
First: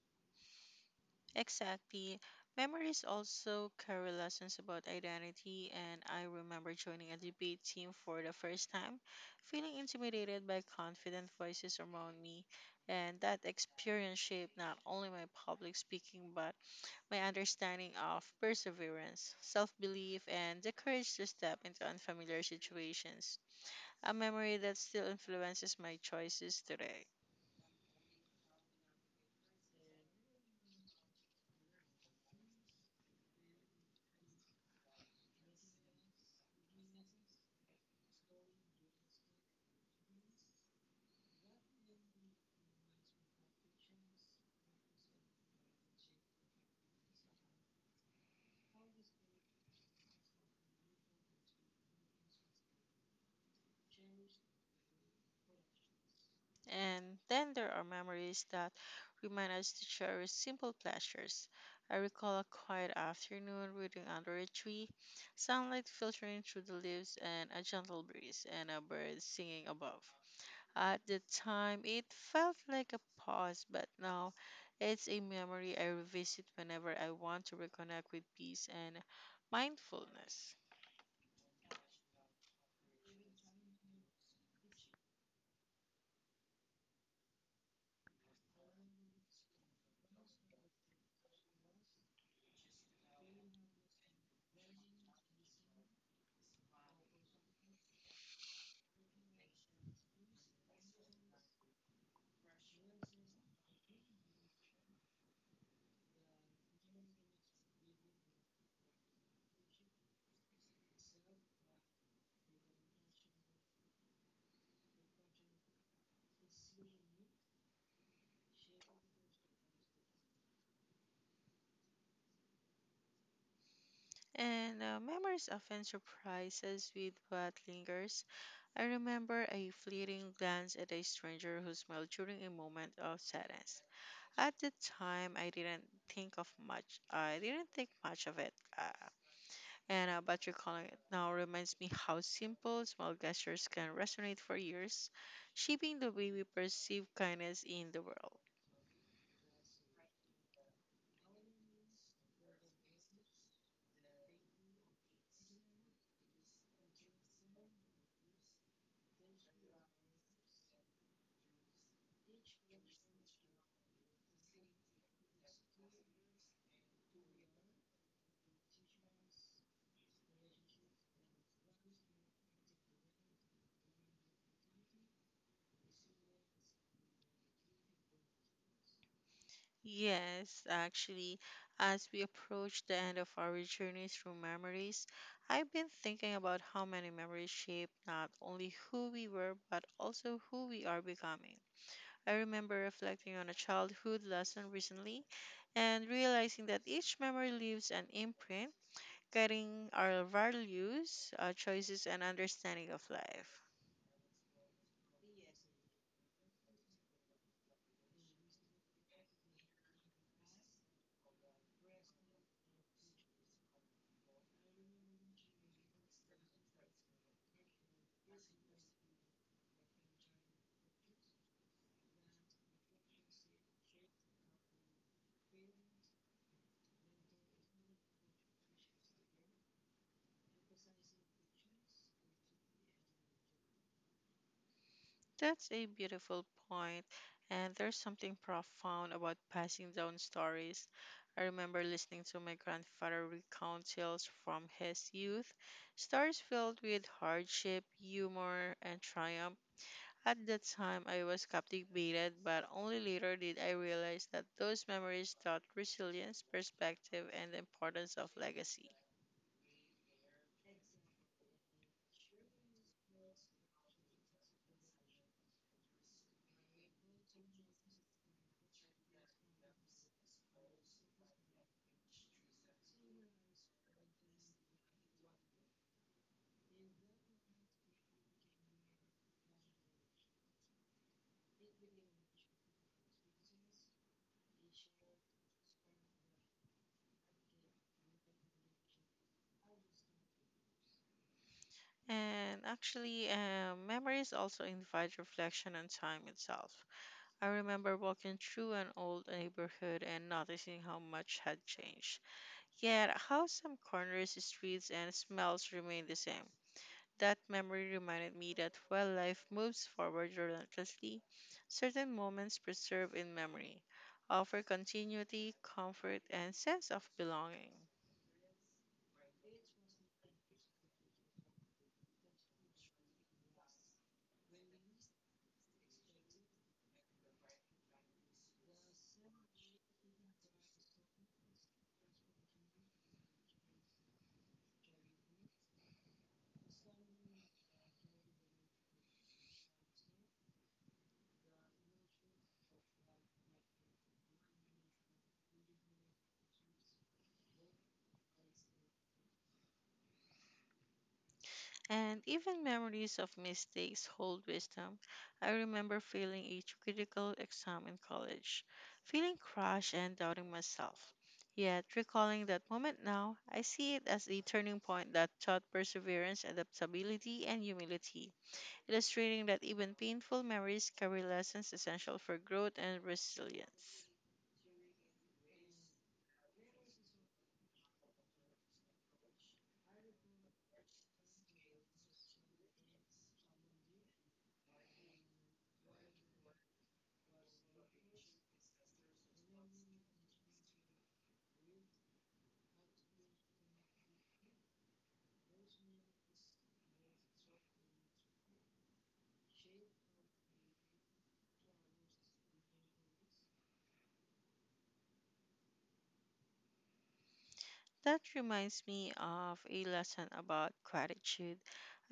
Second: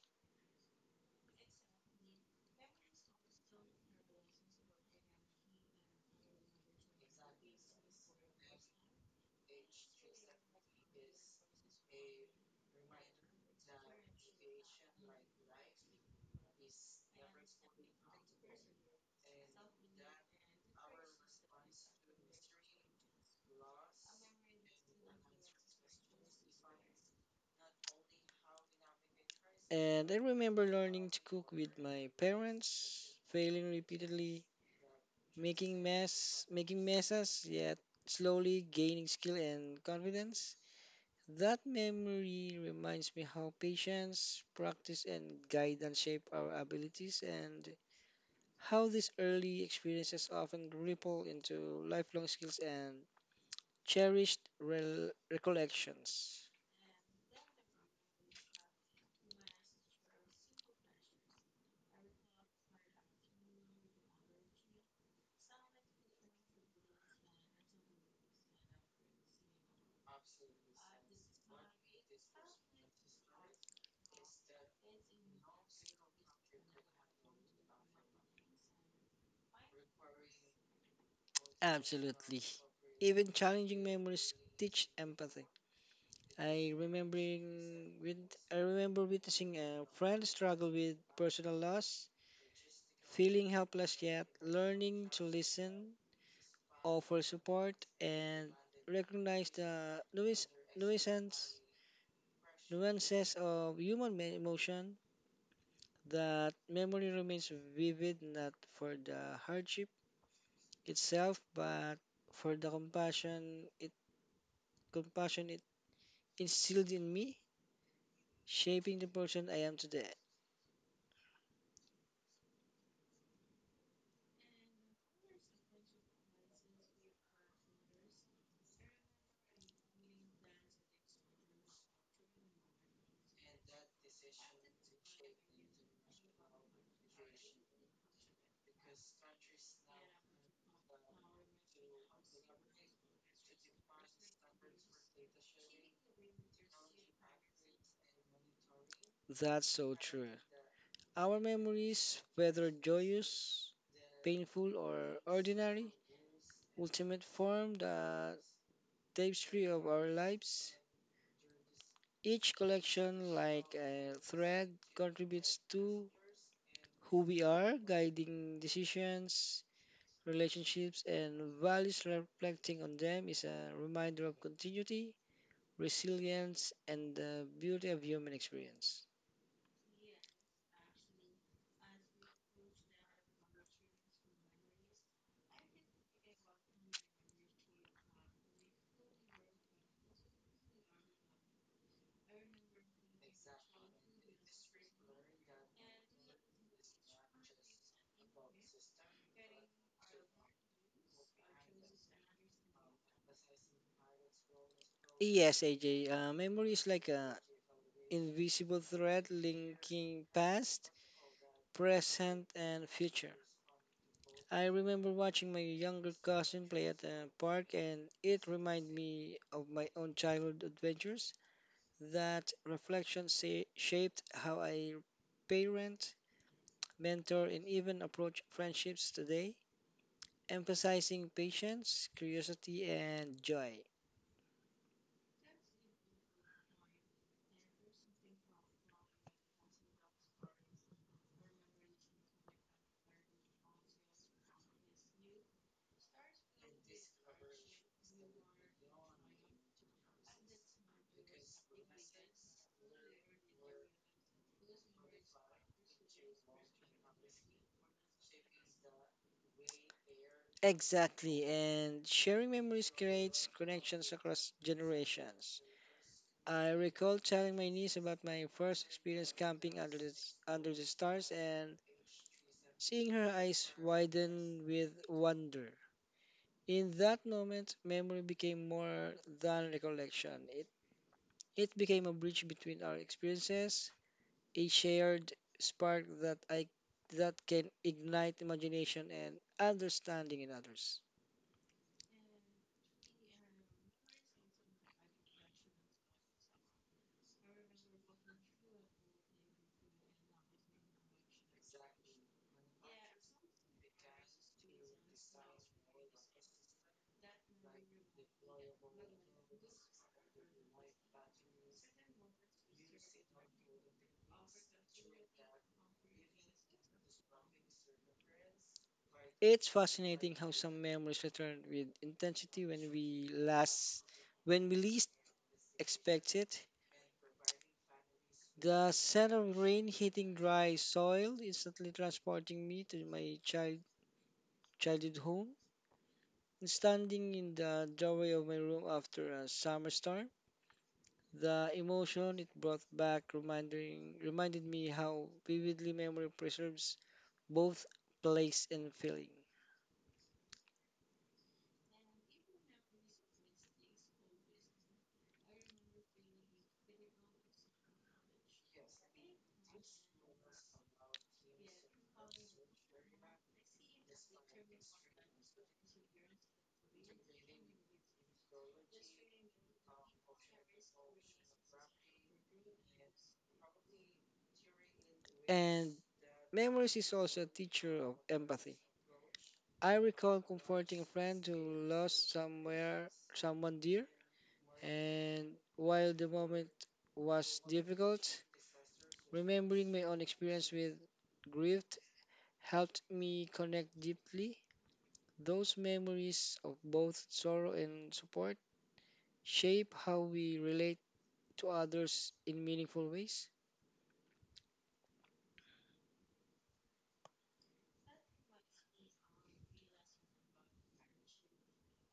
A: Exactly. Memories also carry lessons about identity, and I remember joining a debate team for the first time, feeling intimidated by confident voices around me. And that experience shaped not only my public speaking, but my understanding of perseverance, self belief, and the courage to step into unfamiliar situations. A memory that still influences my choices today.
B: And I remember learning to cook with my parents, failing repeatedly, making messes, yet slowly gaining skill and confidence. That memory reminds me how patience, practice, and guidance shape our abilities, and how these early experiences often ripple into lifelong skills and cherished rel recollections.
A: And then there are memories that remind us to cherish simple pleasures. I recall a quiet afternoon reading under a tree, sunlight filtering through the leaves, and a gentle breeze, and a bird singing above. At the time, it felt like a pause, but now it's a memory I revisit whenever I want to reconnect with peace and mindfulness.
B: Absolutely. Even challenging memories teach empathy. I remembering with I remember witnessing a friend struggle with personal loss, feeling helpless yet learning to listen, offer support, and recognize the nuis- nuisance nuances of human emotion. That memory remains vivid not for the hardship itself, but for the compassion it instilled in me, shaping the person I am today.
A: And Memories often surprise us with what lingers. I remember a fleeting glance at a stranger who smiled during a moment of sadness. At the time, I didn't think of much. I didn't think much of it. And but recalling it now reminds me how simple small gestures can resonate for years, shaping the way we perceive kindness in the world.
B: That's so true. Our memories, whether joyous, painful, or ordinary, ultimate form the tapestry of our lives. Each collection, like a thread, contributes to who we are, guiding decisions, relationships, and values. Reflecting on them is a reminder of continuity, resilience, and the beauty of human experience.
A: Yes, actually, as we approach the end of our journey through memories, I've been thinking about how many memories shape not only who we were, but also who we are becoming. I remember reflecting on a childhood lesson recently and realizing that each memory leaves an imprint, guiding our values, our choices, and understanding of life.
B: Yes, AJ, memory is like a invisible thread linking past, present, and future. I remember watching my younger cousin play at a park, and it reminded me of my own childhood adventures. That reflection shaped how I parent, mentor, and even approach friendships today, emphasizing patience, curiosity, and joy.
A: That's a beautiful point, and there's something profound about passing down stories. I remember listening to my grandfather recount tales from his youth, stories filled with hardship, humor, and triumph. At that time, I was captivated, but only later did I realize that those memories taught resilience, perspective, and the importance of legacy.
B: Exactly, and sharing memories creates connections across generations. I recall telling my niece about my first experience camping under the stars and seeing her eyes widen with wonder. In that moment, memory became more than recollection. It became a bridge between our experiences, a shared spark that can ignite imagination and understanding in others.
A: And actually, memories also invite reflection on time itself. I remember walking through an old neighborhood and noticing how much had changed. Yet, how some corners, streets, and smells remained the same. That memory reminded me that while life moves forward relentlessly, certain moments preserved in memory offer continuity, comfort, and sense of belonging.
B: It's fascinating how some memories return with intensity when we least expect it. The scent of rain hitting dry soil instantly transporting me to my childhood home. And standing in the doorway of my room after a summer storm, the emotion it brought back reminded me how vividly memory preserves both place and feeling.
A: And even memories of mistakes hold wisdom. I remember failing a critical exam in college, feeling crushed and doubting myself. Yet, recalling that moment now, I see it as a turning point that taught perseverance, adaptability, and humility, illustrating that even painful memories carry lessons essential for growth and resilience.
B: And memories is also a teacher of empathy. I recall comforting a friend who lost somewhere someone dear, and while the moment was difficult, remembering my own experience with grief helped me connect deeply. Those memories of both sorrow and support shape how we relate to others in meaningful ways.
A: That reminds me of a lesson about gratitude.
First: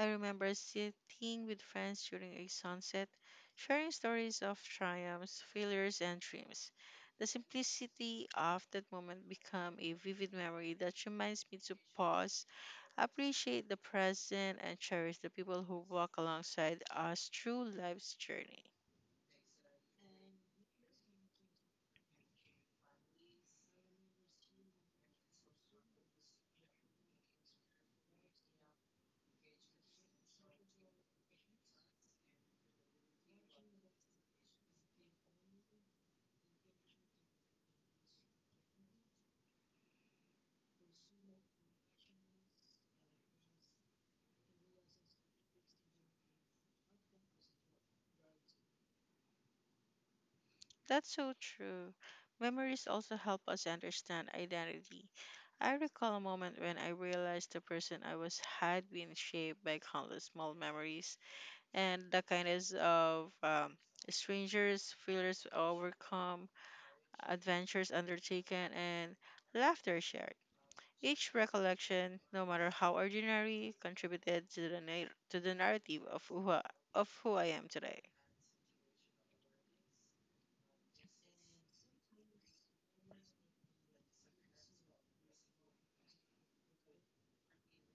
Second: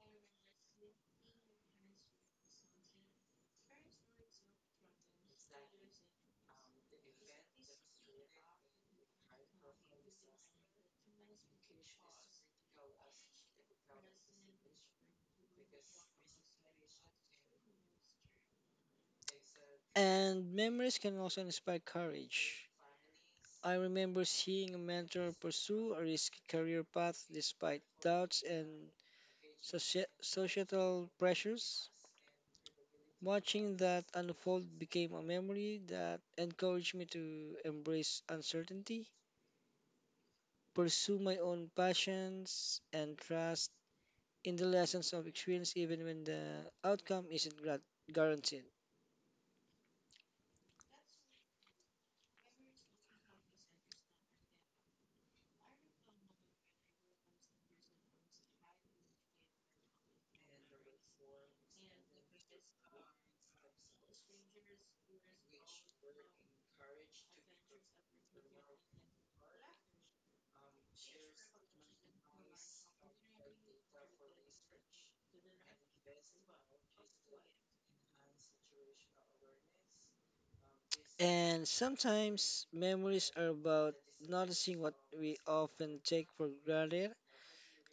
A: I remember sitting with friends during a sunset, sharing stories of triumphs, failures, and dreams. The simplicity of that moment became a vivid memory that reminds me to pause, appreciate the present, and cherish the people who walk alongside us through life's journey.
B: And memories can also inspire courage. I remember seeing a mentor pursue a risky career path despite doubts and societal pressures. Watching that unfold became a memory that encouraged me to embrace uncertainty, pursue my own passions, and trust in the lessons of experience even when the outcome isn't guaranteed.
A: That's so true. Memories also help us understand identity. I recall a moment when I realized the person I was had been shaped by countless small memories and the kindness of strangers, failures overcome, adventures undertaken, and laughter shared. Each recollection, no matter how ordinary, contributed to to the narrative of of who I am today.
B: And sometimes memories are about noticing what we often take for granted.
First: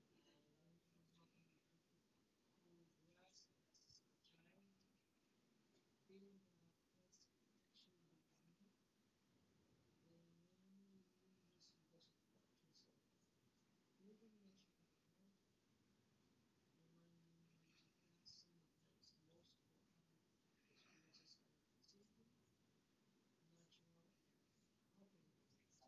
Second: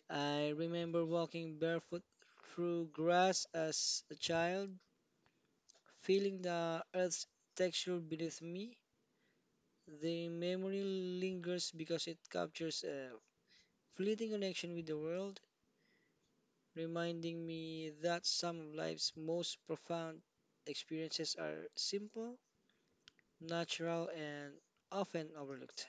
B: I remember walking barefoot through grass as a child, feeling the earth's texture beneath me. The memory lingers because it captures a fleeting connection with the world, reminding me that some of life's most profound experiences are simple natural, and often overlooked.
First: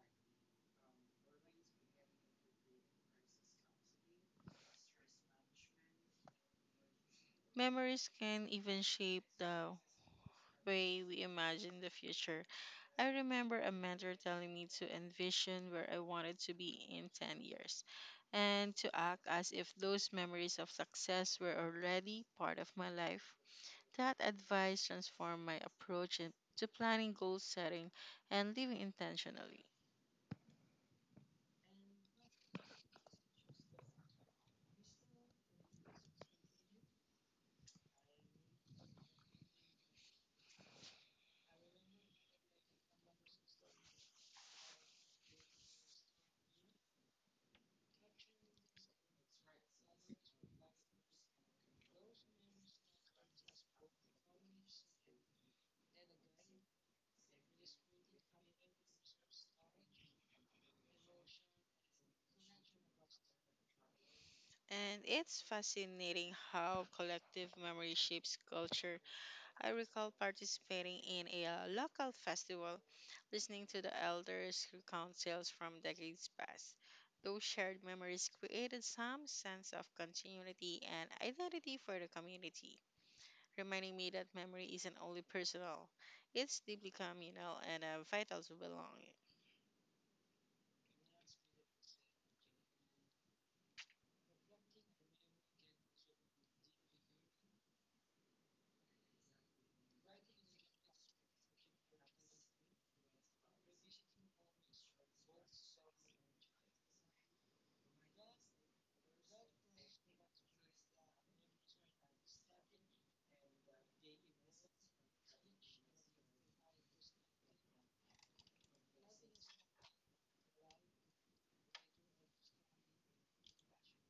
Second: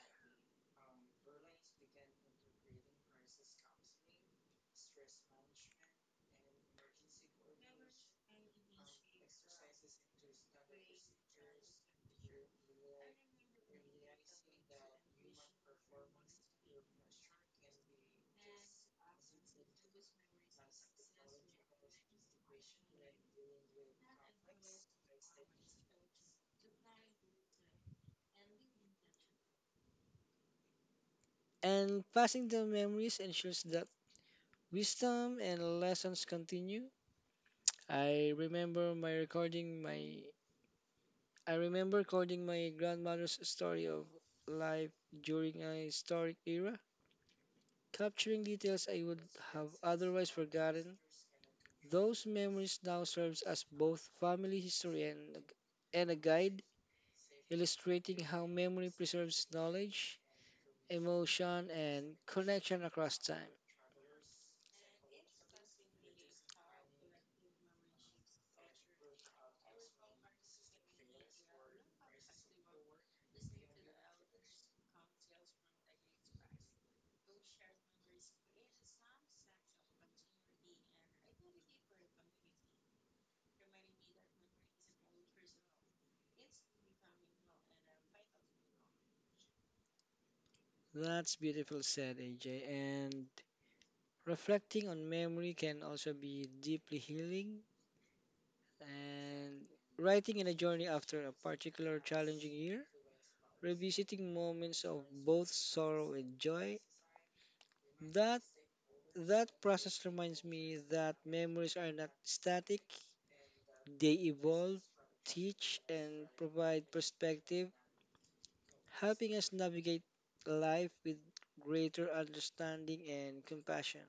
A: Memories can even shape the way we imagine the future. I remember a mentor telling me to envision where I wanted to be in 10 years and to act as if those memories of success were already part of my life. That advice transformed my approach to planning, goal setting, and living intentionally.
B: And passing down memories ensures that wisdom and lessons continue. I remember my recording my I remember recording my grandmother's story of life during a historic era, capturing details I would have otherwise forgotten. Those memories now serves as both family history and a guide, illustrating how memory preserves knowledge, emotion, and connection across time.
A: And it's fascinating how collective memory shapes culture. I recall participating in a local festival, listening to the elders who count tales from decades past. Those shared memories created some sense of continuity and identity for the community, reminding me that memory isn't only personal, it's deeply communal and vital to belonging.
B: That's beautiful said, AJ. And reflecting on memory can also be deeply healing. And writing in a journey after a particular challenging year, revisiting moments of both sorrow and joy, that that process reminds me that memories are not static. They evolve, teach, and provide perspective, helping us navigate life with greater understanding and compassion.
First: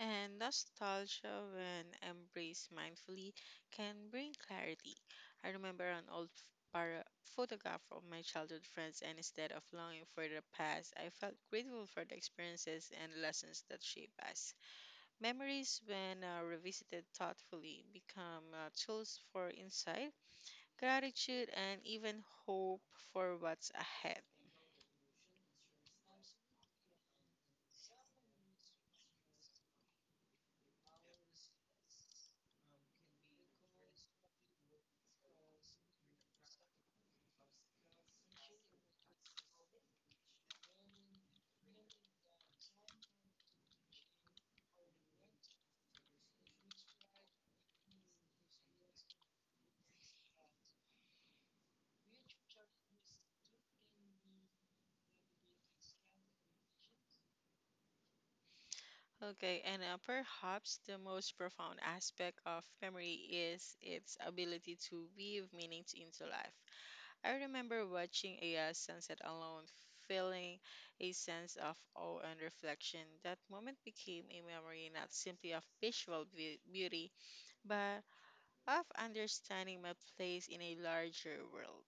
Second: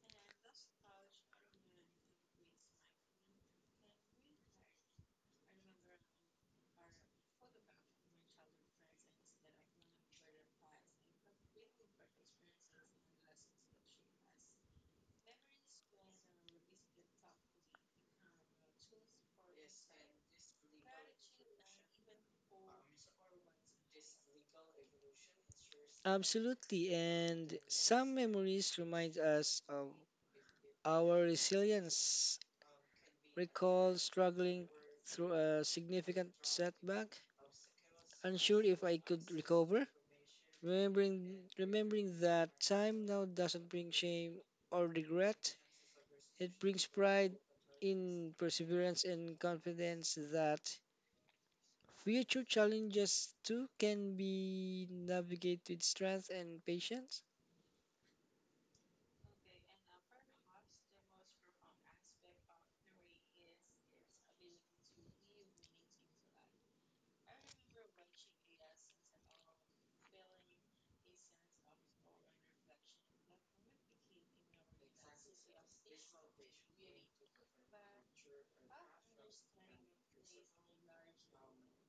A: And nostalgia, when embraced mindfully, can bring clarity. I remember an photograph of my childhood friends, and instead of longing for the past, I felt grateful for the experiences and lessons that shaped us. Memories, when revisited thoughtfully, become tools for insight, gratitude, and even hope for what's ahead.
B: Absolutely, and some memories remind us of our resilience. Recall struggling through a significant setback, unsure if I could recover. Remembering, Remembering that time now doesn't bring shame or regret, it brings pride in perseverance and confidence that future challenges too can be navigated with strength and patience.
A: Okay, and perhaps the most profound aspect of memory is its ability to weave meanings into life. I remember watching a sunset alone, feeling a sense of awe and reflection. That moment became a memory not simply of beauty, but of understanding my place in a larger world,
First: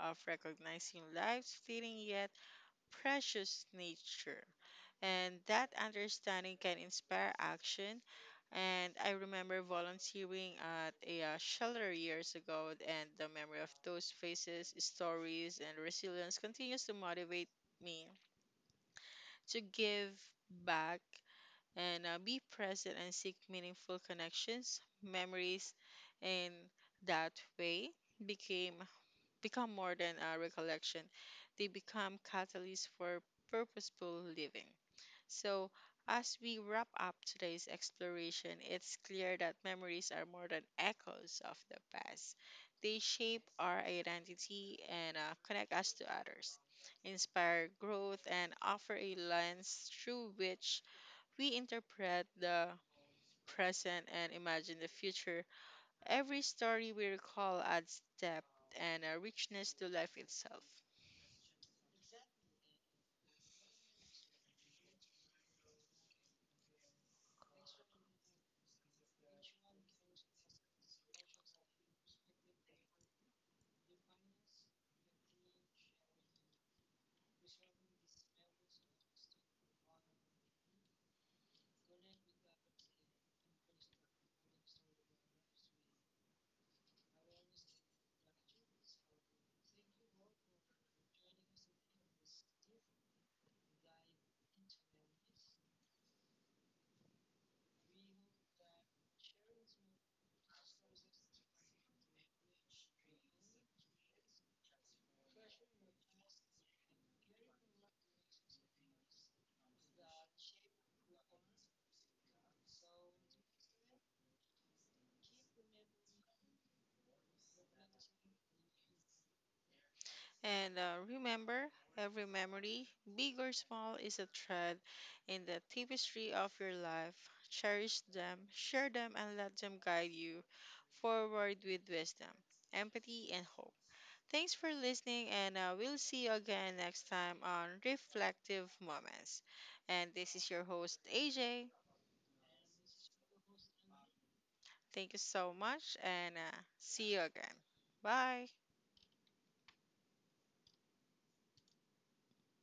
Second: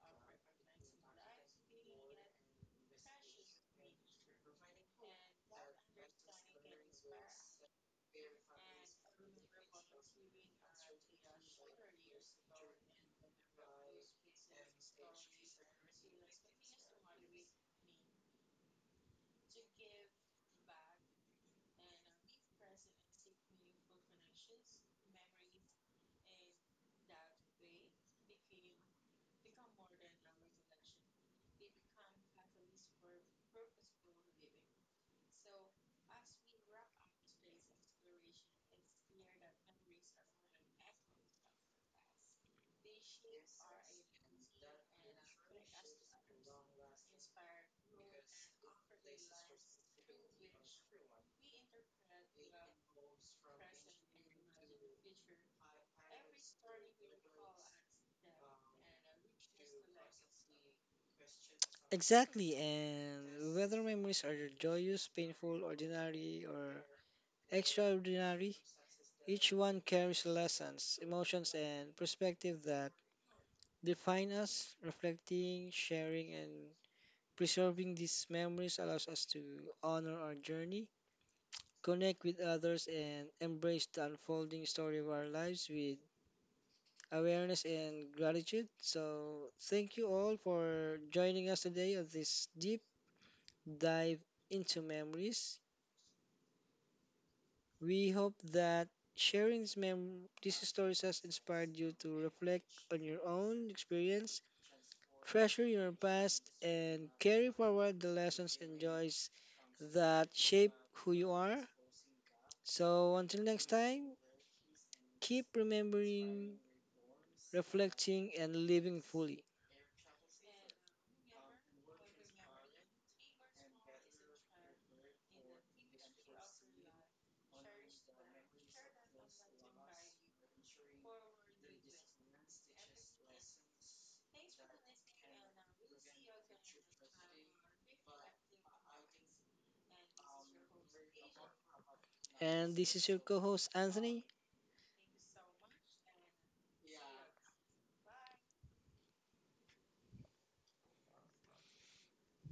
A: of recognizing life's fleeting yet precious nature. And that understanding can inspire action. And I remember volunteering at a shelter years ago, and the memory of those faces, stories, and resilience continues to motivate me to give back and be present and seek meaningful connections, memories, and that way became become more than a recollection. They become catalysts for purposeful living. So, as we wrap up today's exploration, it's clear that memories are more than echoes of the past. They shape our identity and connect us to others, inspire growth, and offer a lens through which we interpret the present and imagine the future. Every story we recall adds depth and a richness to life itself.
B: Exactly, and whether memories are joyous, painful, ordinary, or extraordinary, each one carries lessons, emotions, and perspective that define us. Reflecting, sharing, and preserving these memories allows us to honor our journey, connect with others, and embrace the unfolding story of our lives with awareness, and gratitude. So, thank you all for joining us today on this deep dive into memories. We hope that sharing these stories has inspired you to reflect on your own experience, treasure your past, and carry forward the lessons and joys that shape who you are. So, until next time, keep remembering, reflecting, and living fully.
A: And remember, every memory, big or small, is a thread in the tapestry of your life. Cherish them, share them, and let them guide you forward with wisdom, empathy, and hope. Thanks for listening, and we'll see you again next time on Reflective Moments. And this is your host, AJ.
B: And this is your co host, Anthony.
A: Thank you so much and see you again. Bye.